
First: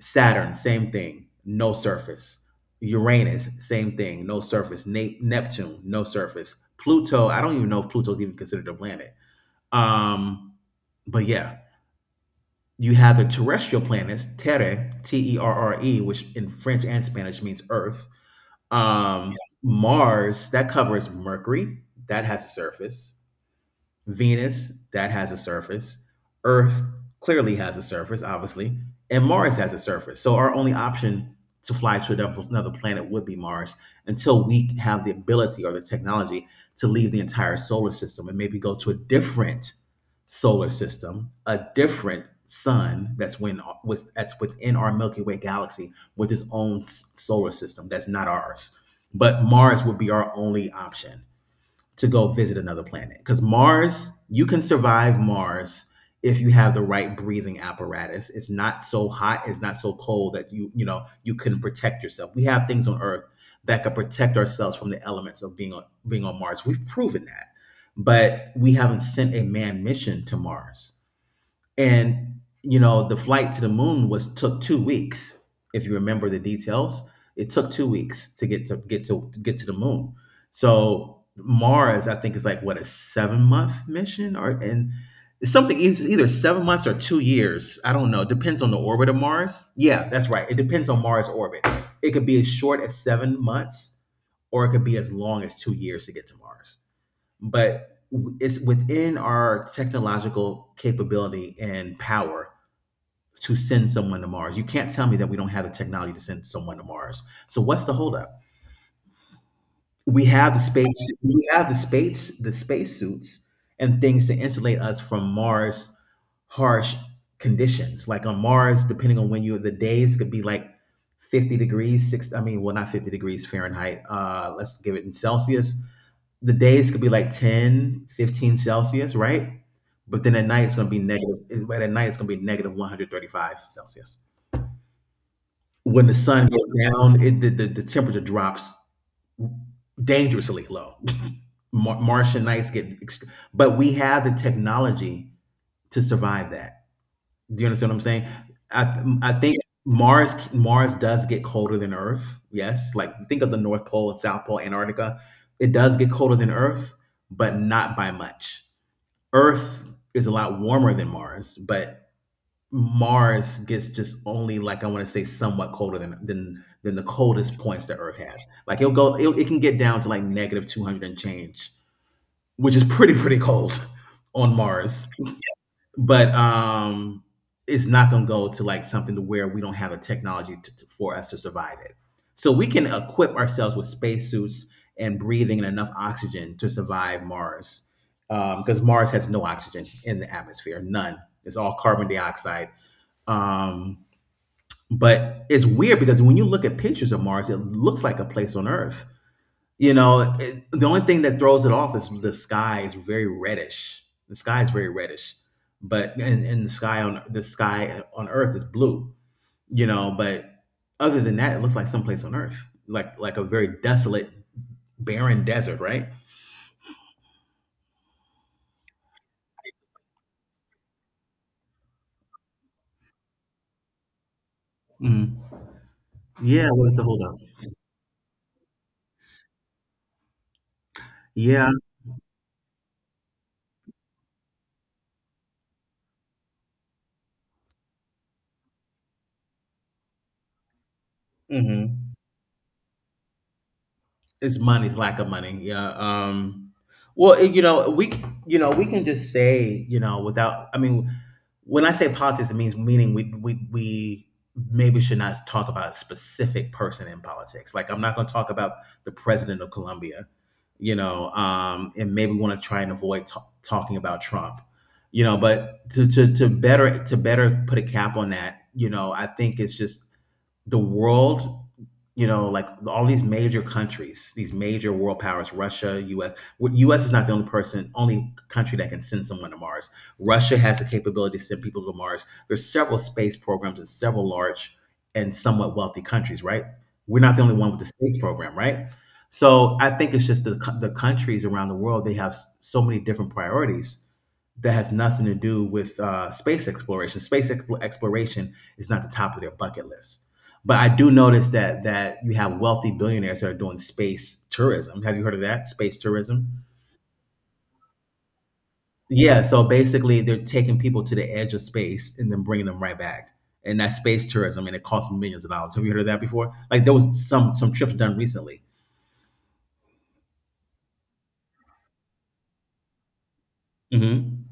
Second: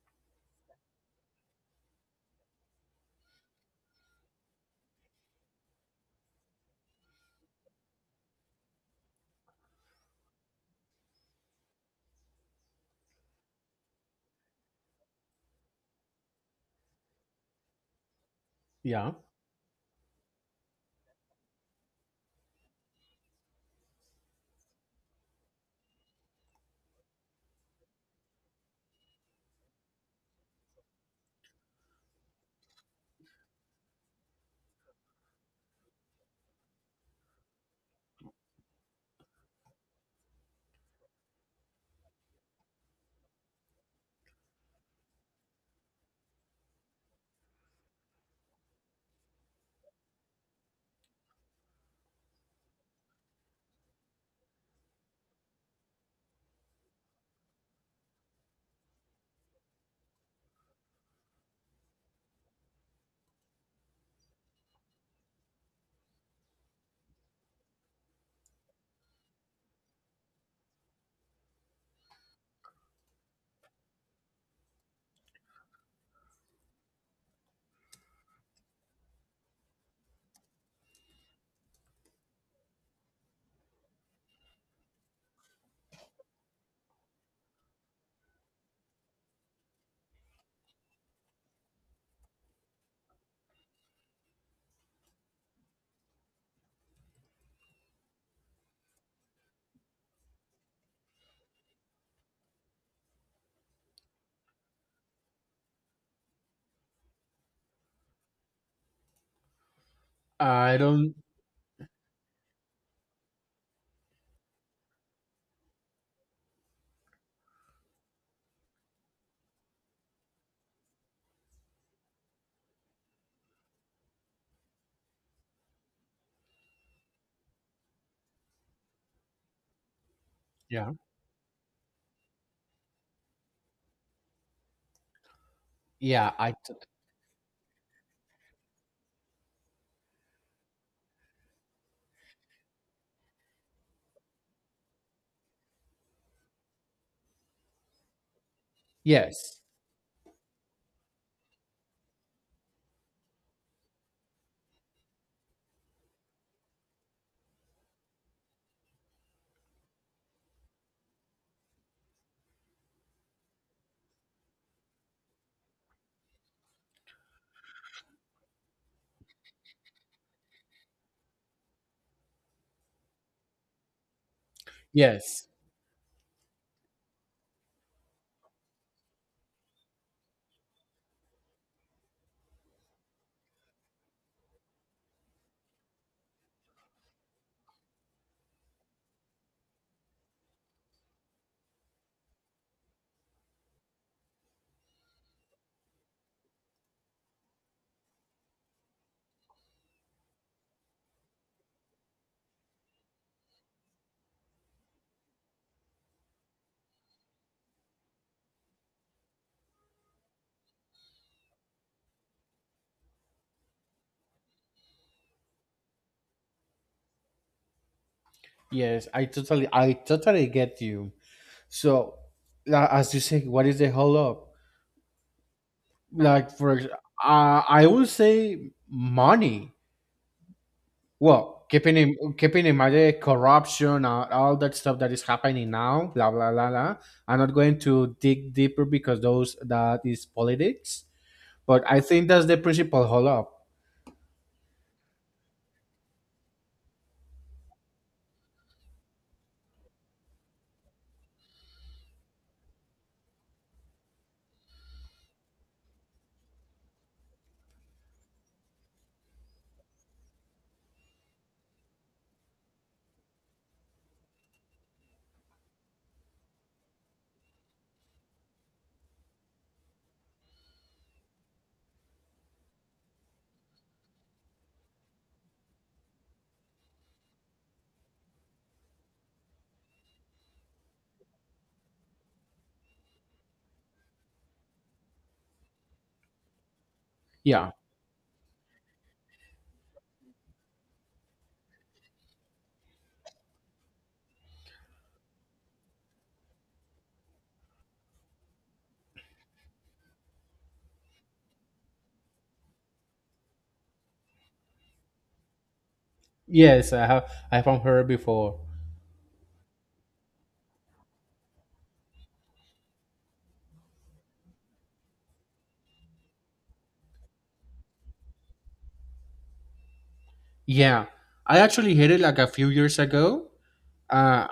Speaker 2: Saturn, same thing, no surface. Uranus, same thing, no surface. Neptune, no surface. Pluto, I don't even know if Pluto's even considered a planet. Um, but yeah, you have the terrestrial planets, Terre, T E R R E, which in French and Spanish means Earth.
Speaker 1: yeah.
Speaker 2: um, Mars, that covers Mercury, that has a surface. Venus, that has a surface. Earth clearly has a surface, obviously. And Mars has a surface. So our only option to fly to another planet would be Mars until we have the ability or the technology to leave the entire solar system and maybe go to a different solar system, a different sun that's within our Milky Way galaxy with its own solar system that's not ours. But Mars would be our only option to go visit another planet. Because Mars, you can survive Mars if you have the right breathing apparatus. It's not so hot, it's not so cold that you know, you couldn't protect yourself. We have things on Earth that could protect ourselves from the elements of being on Mars. We've proven that. But we haven't sent a manned mission to Mars. And you know, the flight to the moon was took 2 weeks, if you remember the details. It took 2 weeks to get to the moon. So, Mars, I think, is like what, a 7-month mission? Or and it's something is either 7 months or 2 years. I don't know. Depends on the orbit of Mars. Yeah, that's right. It depends on Mars orbit. It could be as short as 7 months or it could be as long as 2 years to get to Mars, but it's within our technological capability and power to send someone to Mars. You can't tell me that we don't have the technology to send someone to Mars. So what's the holdup? We have the
Speaker 1: I
Speaker 2: space,
Speaker 1: don't.
Speaker 2: we have the space, the spacesuits and things to insulate us from Mars' harsh conditions. Like on Mars, depending on when you the days could be like 50 degrees, six I mean, well, not 50 degrees Fahrenheit. Let's give it in Celsius. The days could be like 10, 15 Celsius, right? But then at night it's going to
Speaker 1: Yeah,
Speaker 2: be negative. Right. At night it's going to be negative 135 Celsius. When the
Speaker 1: yeah.
Speaker 2: sun goes down, it, the temperature drops dangerously low. Mar- Martian nights get, ext- But we have the technology to survive that. Do you understand what I'm saying? I think
Speaker 1: Yes,
Speaker 2: Mars does get colder than Earth. Yes, like think of the North Pole and South Pole, Antarctica. It does get colder than Earth, but not by much. Earth is a lot warmer than Mars, but Mars gets just only, like, I want to say somewhat colder than the coldest points that Earth has. It can get down to like negative 200 and change, which is pretty cold on Mars.
Speaker 1: yes,
Speaker 2: But It's not going to go to like something to where we don't have the technology to, for us to survive it, so we can equip ourselves with spacesuits and breathing and enough oxygen to survive Mars, because Mars has no oxygen in the atmosphere, none. It's all carbon dioxide. um, but it's weird because when you look at pictures of Mars, it looks like a place on Earth. You know, the only thing that throws it off is the sky is very reddish. The sky is very reddish, but and the sky on Earth is blue. You know, but other than that, it looks like someplace on Earth, like a very desolate, barren desert, right?
Speaker 1: yes. I totally get you. So, as you say, what is the hold up?
Speaker 2: Mhm.
Speaker 1: Like
Speaker 2: Yeah,
Speaker 1: for, ex-
Speaker 2: what is the hold up?
Speaker 1: I would say money. Well,
Speaker 2: Yeah.
Speaker 1: keeping in mind the corruption, and all that stuff that is happening now, blah blah blah blah. I'm not going to dig deeper because those that is politics, but I
Speaker 2: Hmm,
Speaker 1: think that's the principal hold up.
Speaker 2: it's money, it's lack of money, yeah. Well, you know, we can just say, you know, without I mean when I say politics, it means, meaning, we maybe should not talk about a specific person in politics. Like, I'm not going to talk about the president of Colombia, you know. And maybe want to try and avoid talking about Trump, you know. But to better put a cap on that, you know, I think it's just the world. You know, like all these major countries, these major world powers, Russia, US. US is not the only person, only country that can send someone to Mars. Russia has the capability to send people to Mars. There's several space programs in several large and somewhat wealthy countries, right? We're not the only
Speaker 1: Yeah.
Speaker 2: one with the space program, right? So I think it's just the countries around the world, they have so many different priorities that has nothing to do with space exploration. Space exploration is not the top of their bucket list, but I do notice that you have wealthy billionaires that are doing space tourism. Have you heard of that? Space tourism?
Speaker 1: Yes, I have heard before.
Speaker 2: Yeah, so basically they're taking people to the edge of space and then bringing them right back. And that's space tourism, and it costs millions of dollars. Have you heard of that before? Like, there was some trips done recently.
Speaker 1: Yeah, I actually heard it like a few years ago. Uh,
Speaker 2: Hmm.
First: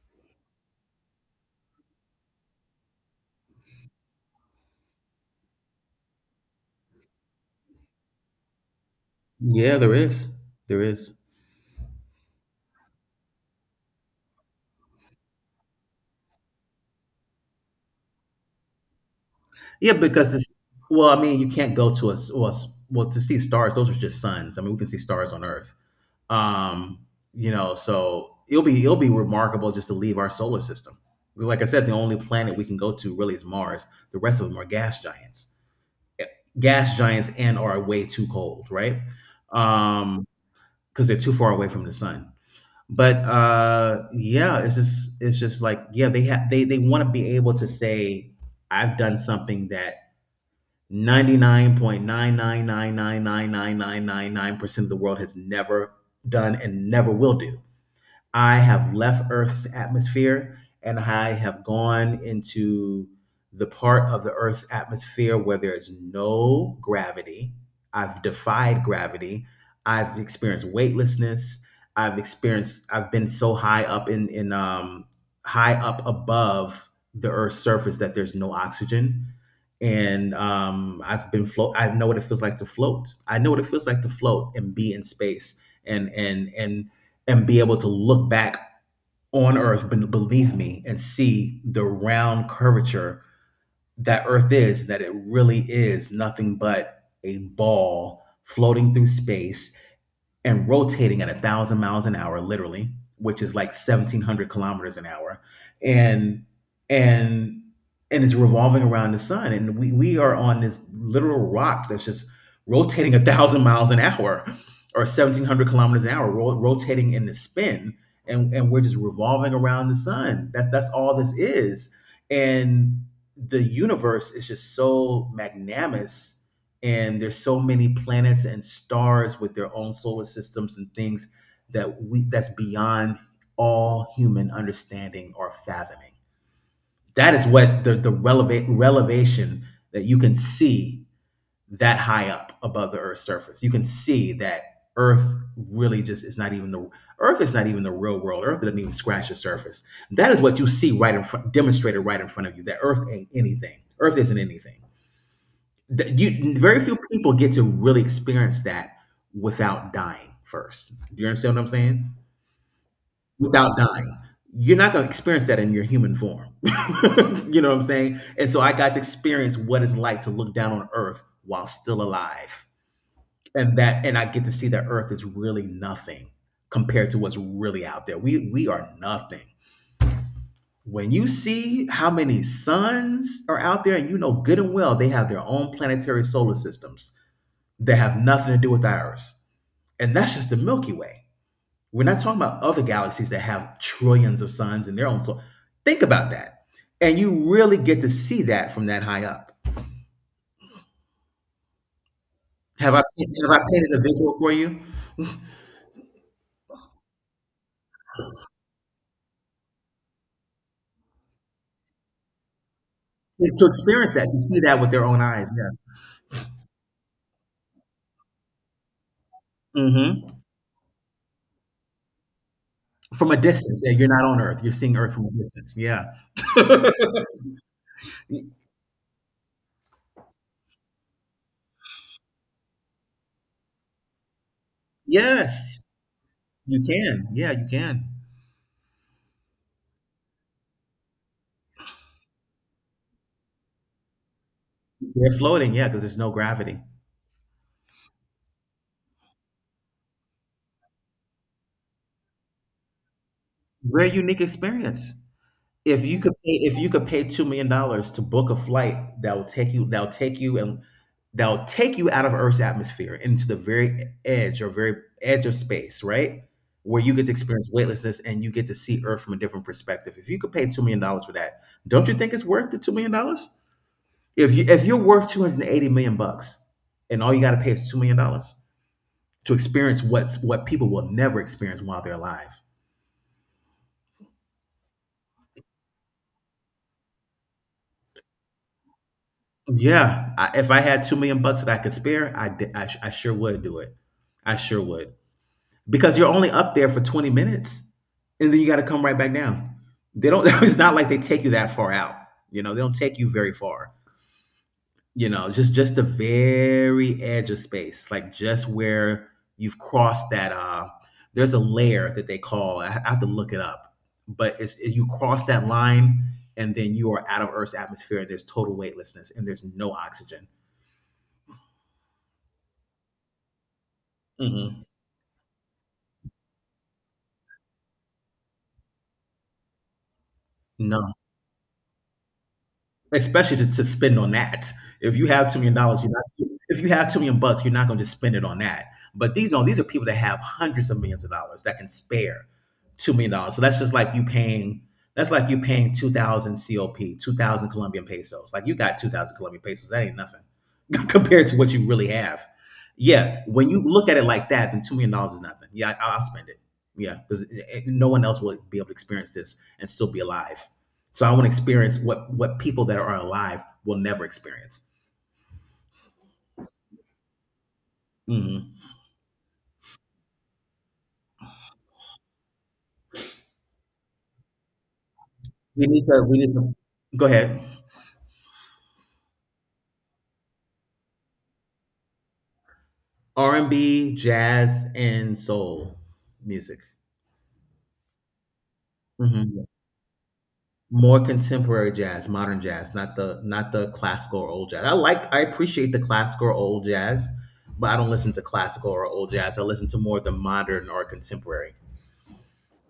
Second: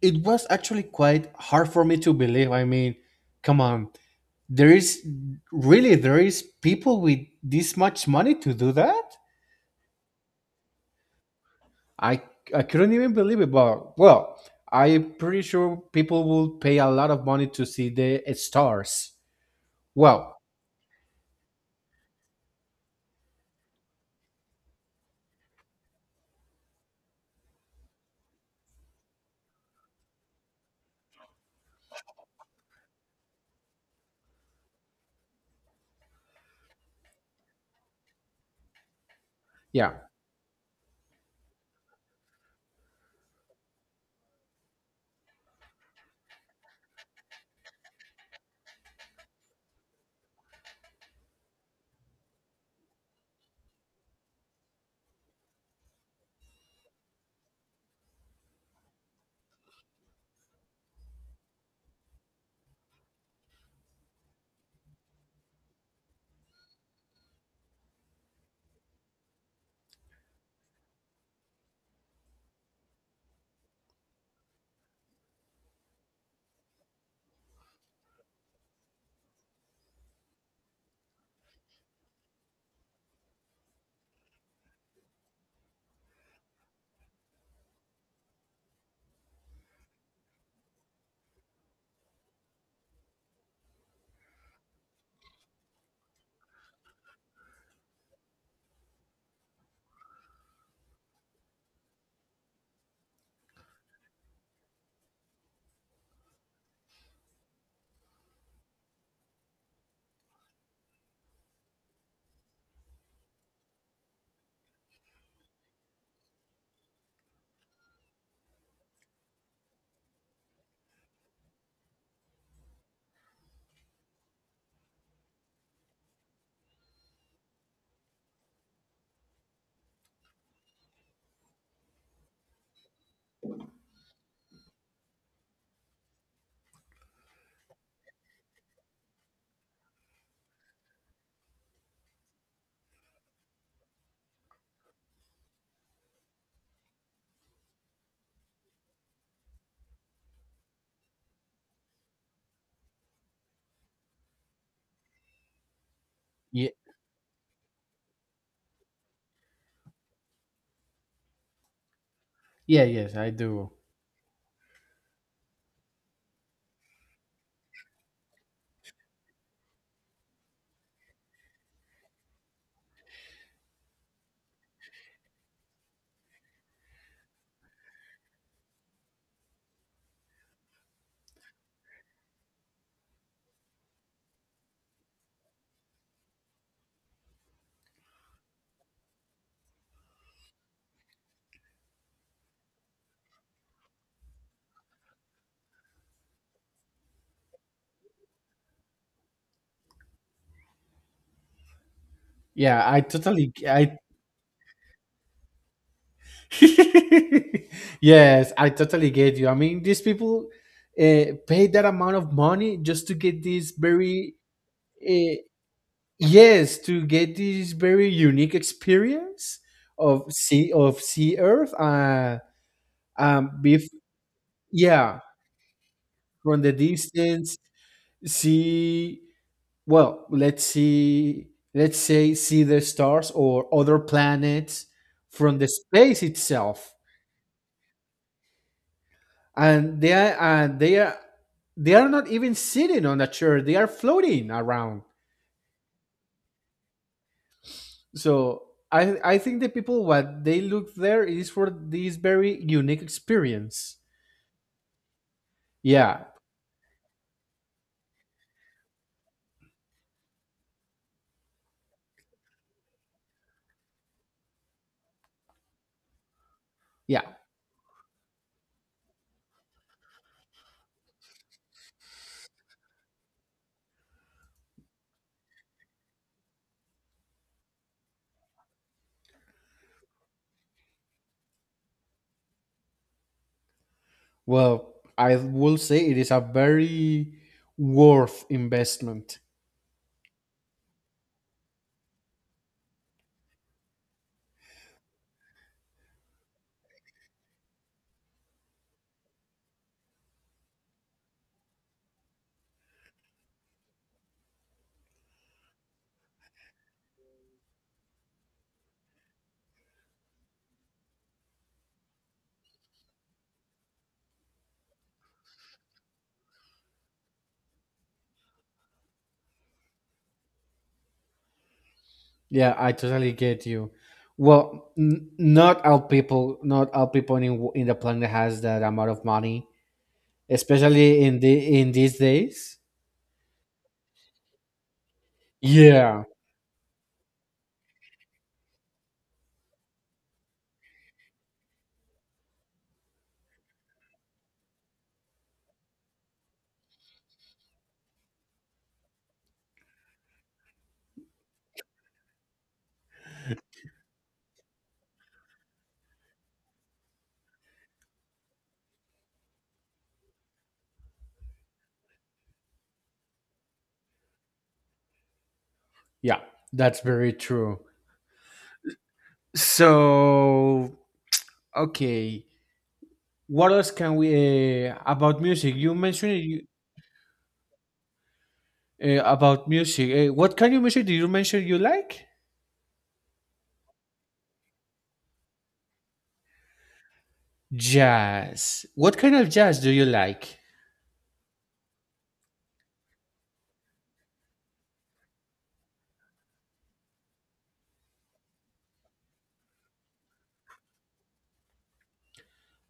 Speaker 1: it was actually quite hard for me to believe. I mean, come on, there is really there is people with this much money to do that.
Speaker 2: Yeah, there is. There is.
Speaker 1: I I couldn't even believe it, but well, I'm pretty sure people will pay a lot of money to see the stars.
Speaker 2: Yeah, because
Speaker 1: Well,
Speaker 2: it's, well, I mean, you can't go to well, to see stars. Those are just suns. I mean, we can see stars on Earth. Um, you know, so it'll be, it'll be remarkable just to leave our solar system. Because like I said, the only planet we can go to really is Mars. The rest of them are gas giants. Gas giants, and are way too cold, right?
Speaker 1: yeah,
Speaker 2: Um, because they're too far away from the sun. But yeah, it's just, it's just like, yeah, they have, they want to be able to say, I've done something that 99.999999999% of the world has never done and never will do. I have left Earth's atmosphere and I have gone into the part of the Earth's atmosphere where there is no gravity. I've defied gravity. I've experienced weightlessness. I've experienced. I've been so high up in high up above the Earth's surface that there's no oxygen, and I've been float. I know what it feels like to float. I know what it feels like to float and be in space. And and and and be able to look back on Earth, beneath me, and see the round curvature that Earth is, that it really is nothing but a ball floating through space and rotating at a thousand miles an hour, literally, which is like 1,700 kilometers an hour, and and and it's revolving around the sun, and we are on this literal rock that's just rotating a thousand miles an hour or 1,700 kilometers an hour, rotating in the spin, and we're just revolving around the sun. That's all this is. And the universe is just so magnanimous, and there's so many planets and stars with their own solar systems and things that we that's beyond all human understanding or fathoming. That is what the relevate relevation, that you can see, that high up above the Earth's surface, you can see that Earth really just is not even the, Earth is not even the real world. Earth doesn't even scratch the surface. That is what you see, right in front, demonstrated right in front of you, that Earth ain't anything, Earth isn't anything. Th You,
Speaker 1: yeah,
Speaker 2: very few people get to really experience that without dying first. Do you understand what I'm saying?
Speaker 1: yeah, yes, I do.
Speaker 2: Without dying. You're not gonna experience that in your human form. You know what I'm saying? And so I got to experience what it's like to look down on Earth while still alive. And I get to see that Earth is really nothing compared to what's really out there. We are nothing. When you see how many suns are out there and you know good and well they have their own planetary solar systems that have nothing to do with ours. And that's just the Milky Way. We're not talking about other galaxies that have trillions of suns in their own solar. Think about that. And you really get to see that from that high up.
Speaker 1: Yeah,
Speaker 2: Have
Speaker 1: I
Speaker 2: I have
Speaker 1: totally,
Speaker 2: I painted
Speaker 1: I
Speaker 2: a visual for you?
Speaker 1: yes, I totally get you. I mean, these people pay that amount of money just to get
Speaker 2: To
Speaker 1: this
Speaker 2: experience that,
Speaker 1: very
Speaker 2: to see that with their own
Speaker 1: uh,
Speaker 2: eyes. Yeah.
Speaker 1: yes, to get this very unique experience of
Speaker 2: Hmm.
Speaker 1: sea Earth.
Speaker 2: From a
Speaker 1: Um,
Speaker 2: distance.
Speaker 1: bef-
Speaker 2: Yeah, you're not on Earth. You're seeing Earth
Speaker 1: yeah,
Speaker 2: from a distance. Yeah.
Speaker 1: from the distance. See well let's see let's say see the stars or other planets from the
Speaker 2: Yes,
Speaker 1: space
Speaker 2: you
Speaker 1: itself,
Speaker 2: can. Yeah, you can.
Speaker 1: and they are not even sitting on a chair, they are floating around.
Speaker 2: They're floating. Yeah, because there's no gravity.
Speaker 1: So I think the people what they look there is for this very unique experience.
Speaker 2: Very unique experience. If you
Speaker 1: Yeah,
Speaker 2: could pay if you could pay $2 million dollars to book a flight that'll take you out of Earth's atmosphere into the very edge or very edge of space, right? Where you
Speaker 1: yeah,
Speaker 2: get to experience weightlessness and you get to see Earth from a different perspective. If you could pay $2 million dollars for that, don't you think it's worth the $2 million dollars? If you're worth 280 million bucks and all you got to pay is $2 million dollars to experience what people will never experience while they're alive.
Speaker 1: well, I will say it is a very worth investment.
Speaker 2: Yeah, if I had 2 million bucks that I could spare, I, d- I sh- I sure would do it. I sure would because you're only up there for 20 minutes, and then you got to come right back down. They don't. It's not like they take you that far out. They don't take you very far. Just the very edge of space, like just where you've crossed that. There's a layer that they call. I have to look it up, but it's you cross that line, and then you are out of Earth's atmosphere. And there's total weightlessness, and there's no oxygen.
Speaker 1: Yeah, I totally get you.
Speaker 2: Mhm.
Speaker 1: Well, not all people, not all people in the planet has that amount of money,
Speaker 2: No,
Speaker 1: especially in the in these days.
Speaker 2: especially to spend on that. If you have $2 million dollars, you're
Speaker 1: Yeah,
Speaker 2: not if you have $2 million bucks, you're not gonna spend it on that. But these no, these are people that have hundreds of millions of dollars that can spare $2 million dollars. So that's like you paying 2,000 COP, 2,000 Colombian pesos. Like, you got 2,000 Colombian pesos, that ain't nothing compared to what you really have. Yeah, when you look at it like that, then $2 million dollars is nothing. Yeah, I'll spend it. Yeah, because no one else will be able to experience this and still be alive. So I want to experience what people that are alive will never experience.
Speaker 1: yeah, that's very true.
Speaker 2: Mm.
Speaker 1: So, okay, what else can we about music?
Speaker 2: We
Speaker 1: You
Speaker 2: need to
Speaker 1: mentioned
Speaker 2: we need
Speaker 1: you,
Speaker 2: to go ahead.
Speaker 1: about music. What kind of music did you mention you like?
Speaker 2: R and B, jazz, and soul music.
Speaker 1: Jazz. What kind of
Speaker 2: Mhm.
Speaker 1: jazz do you like?
Speaker 2: More contemporary jazz, modern jazz, not the classical or old jazz. I appreciate the classical or old jazz, but I don't listen to classical or old jazz. I listen to more the modern or contemporary.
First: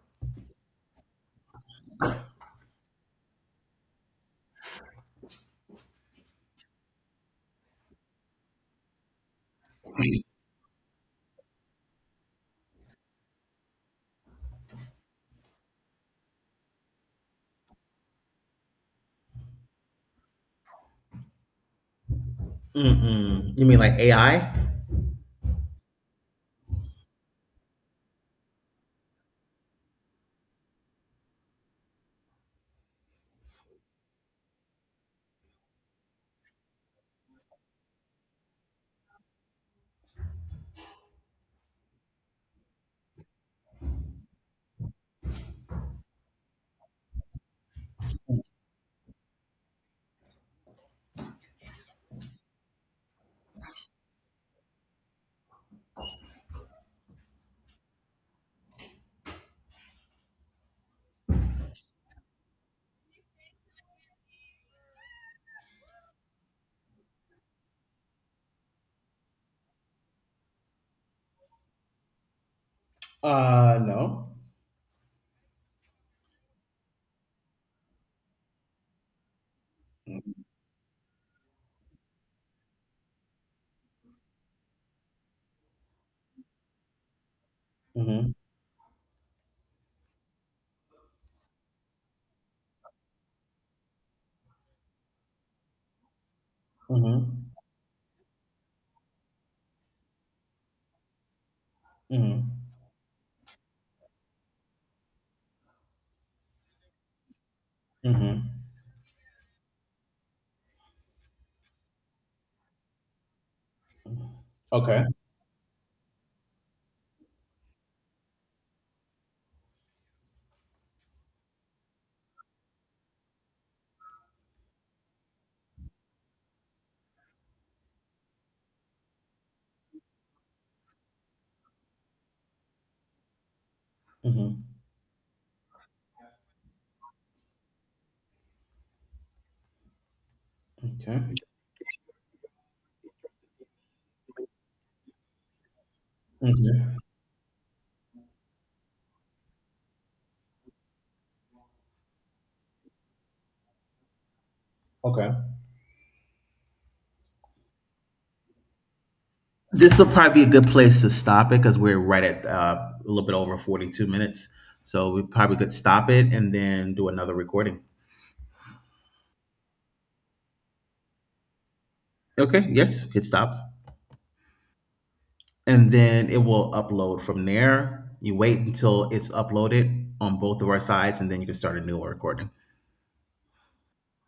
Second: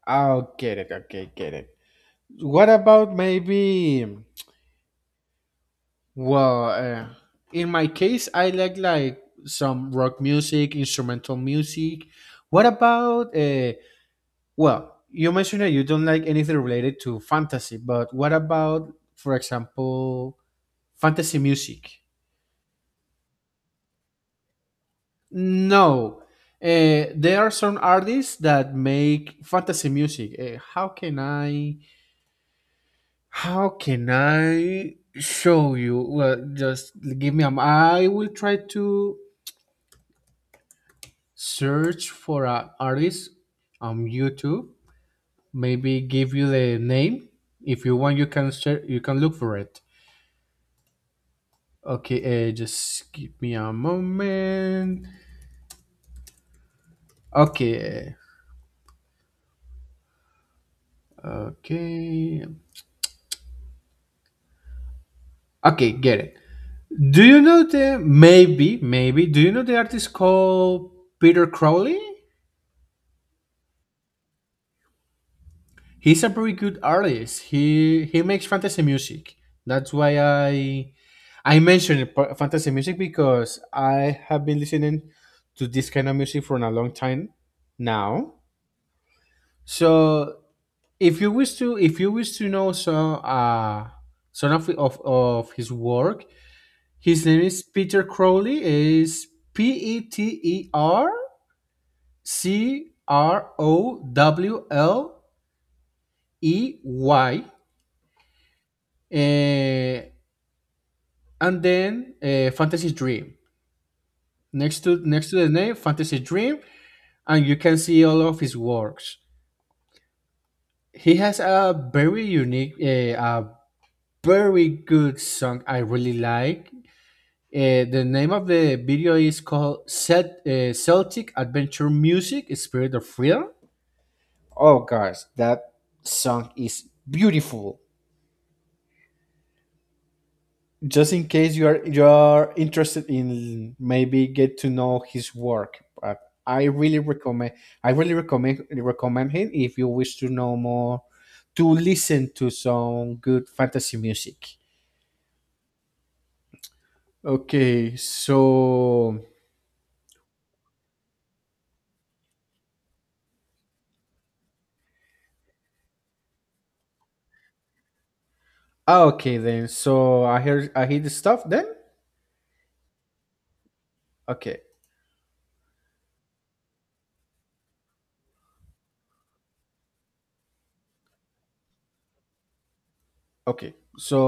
Speaker 1: Oh, get it. Okay, get it. What about maybe? Well, in my case, I like some rock music, instrumental music. What about well, you mentioned that you don't like anything related to fantasy, but what about, for example, fantasy music?
Speaker 2: Mm-mm. You mean like AI?
Speaker 1: No, there are some artists that make fantasy music. How can I? How can I show you? Well, just give me a. I will try to search for an artist on YouTube. Maybe give you the name. If you want, you can share, you can look for it. Okay, just give me a moment. Okay, okay, okay, get it. Do you know the maybe? Do you know the artist called Peter Crowley?
Speaker 2: No.
Speaker 1: He's a very good artist. He makes fantasy music. That's why I mentioned fantasy music because I have been listening to this kind of music for a long time
Speaker 2: Mm-hmm.
Speaker 1: now. So if you wish to if you wish to know some of his work, his name
Speaker 2: Mm-hmm.
Speaker 1: is Peter Crowley. Is P E T E R
Speaker 2: Mm-hmm.
Speaker 1: C R O W L E Y.
Speaker 2: Mm-hmm.
Speaker 1: Uh, and then Fantasy Dream. Next to
Speaker 2: Okay.
Speaker 1: next to the name, Fantasy Dream, and you can see all of his works. He has a very unique, a very good song I really like. The name of the video is called Celtic Adventure Music, Spirit of Freedom.
Speaker 2: Mhm.
Speaker 1: Oh, guys, that song is beautiful. Just
Speaker 2: Okay.
Speaker 1: in case you are interested in maybe get to know his work, but i really
Speaker 2: Mhm.
Speaker 1: recommend I really recommend him if you wish to know more, to listen to some good fantasy music.
Speaker 2: Okay.
Speaker 1: Okay so,
Speaker 2: This will probably be a good place to stop it because we're right at a little bit over 42 minutes. So we probably could stop it and then do another recording.
Speaker 1: ah, okay then, so I hear the stuff then.
Speaker 2: Okay, yes, hit stop.
Speaker 1: Okay,
Speaker 2: And then it will upload from there. You wait until it's uploaded on both of our sides and then you can start a new recording.
Speaker 1: okay, so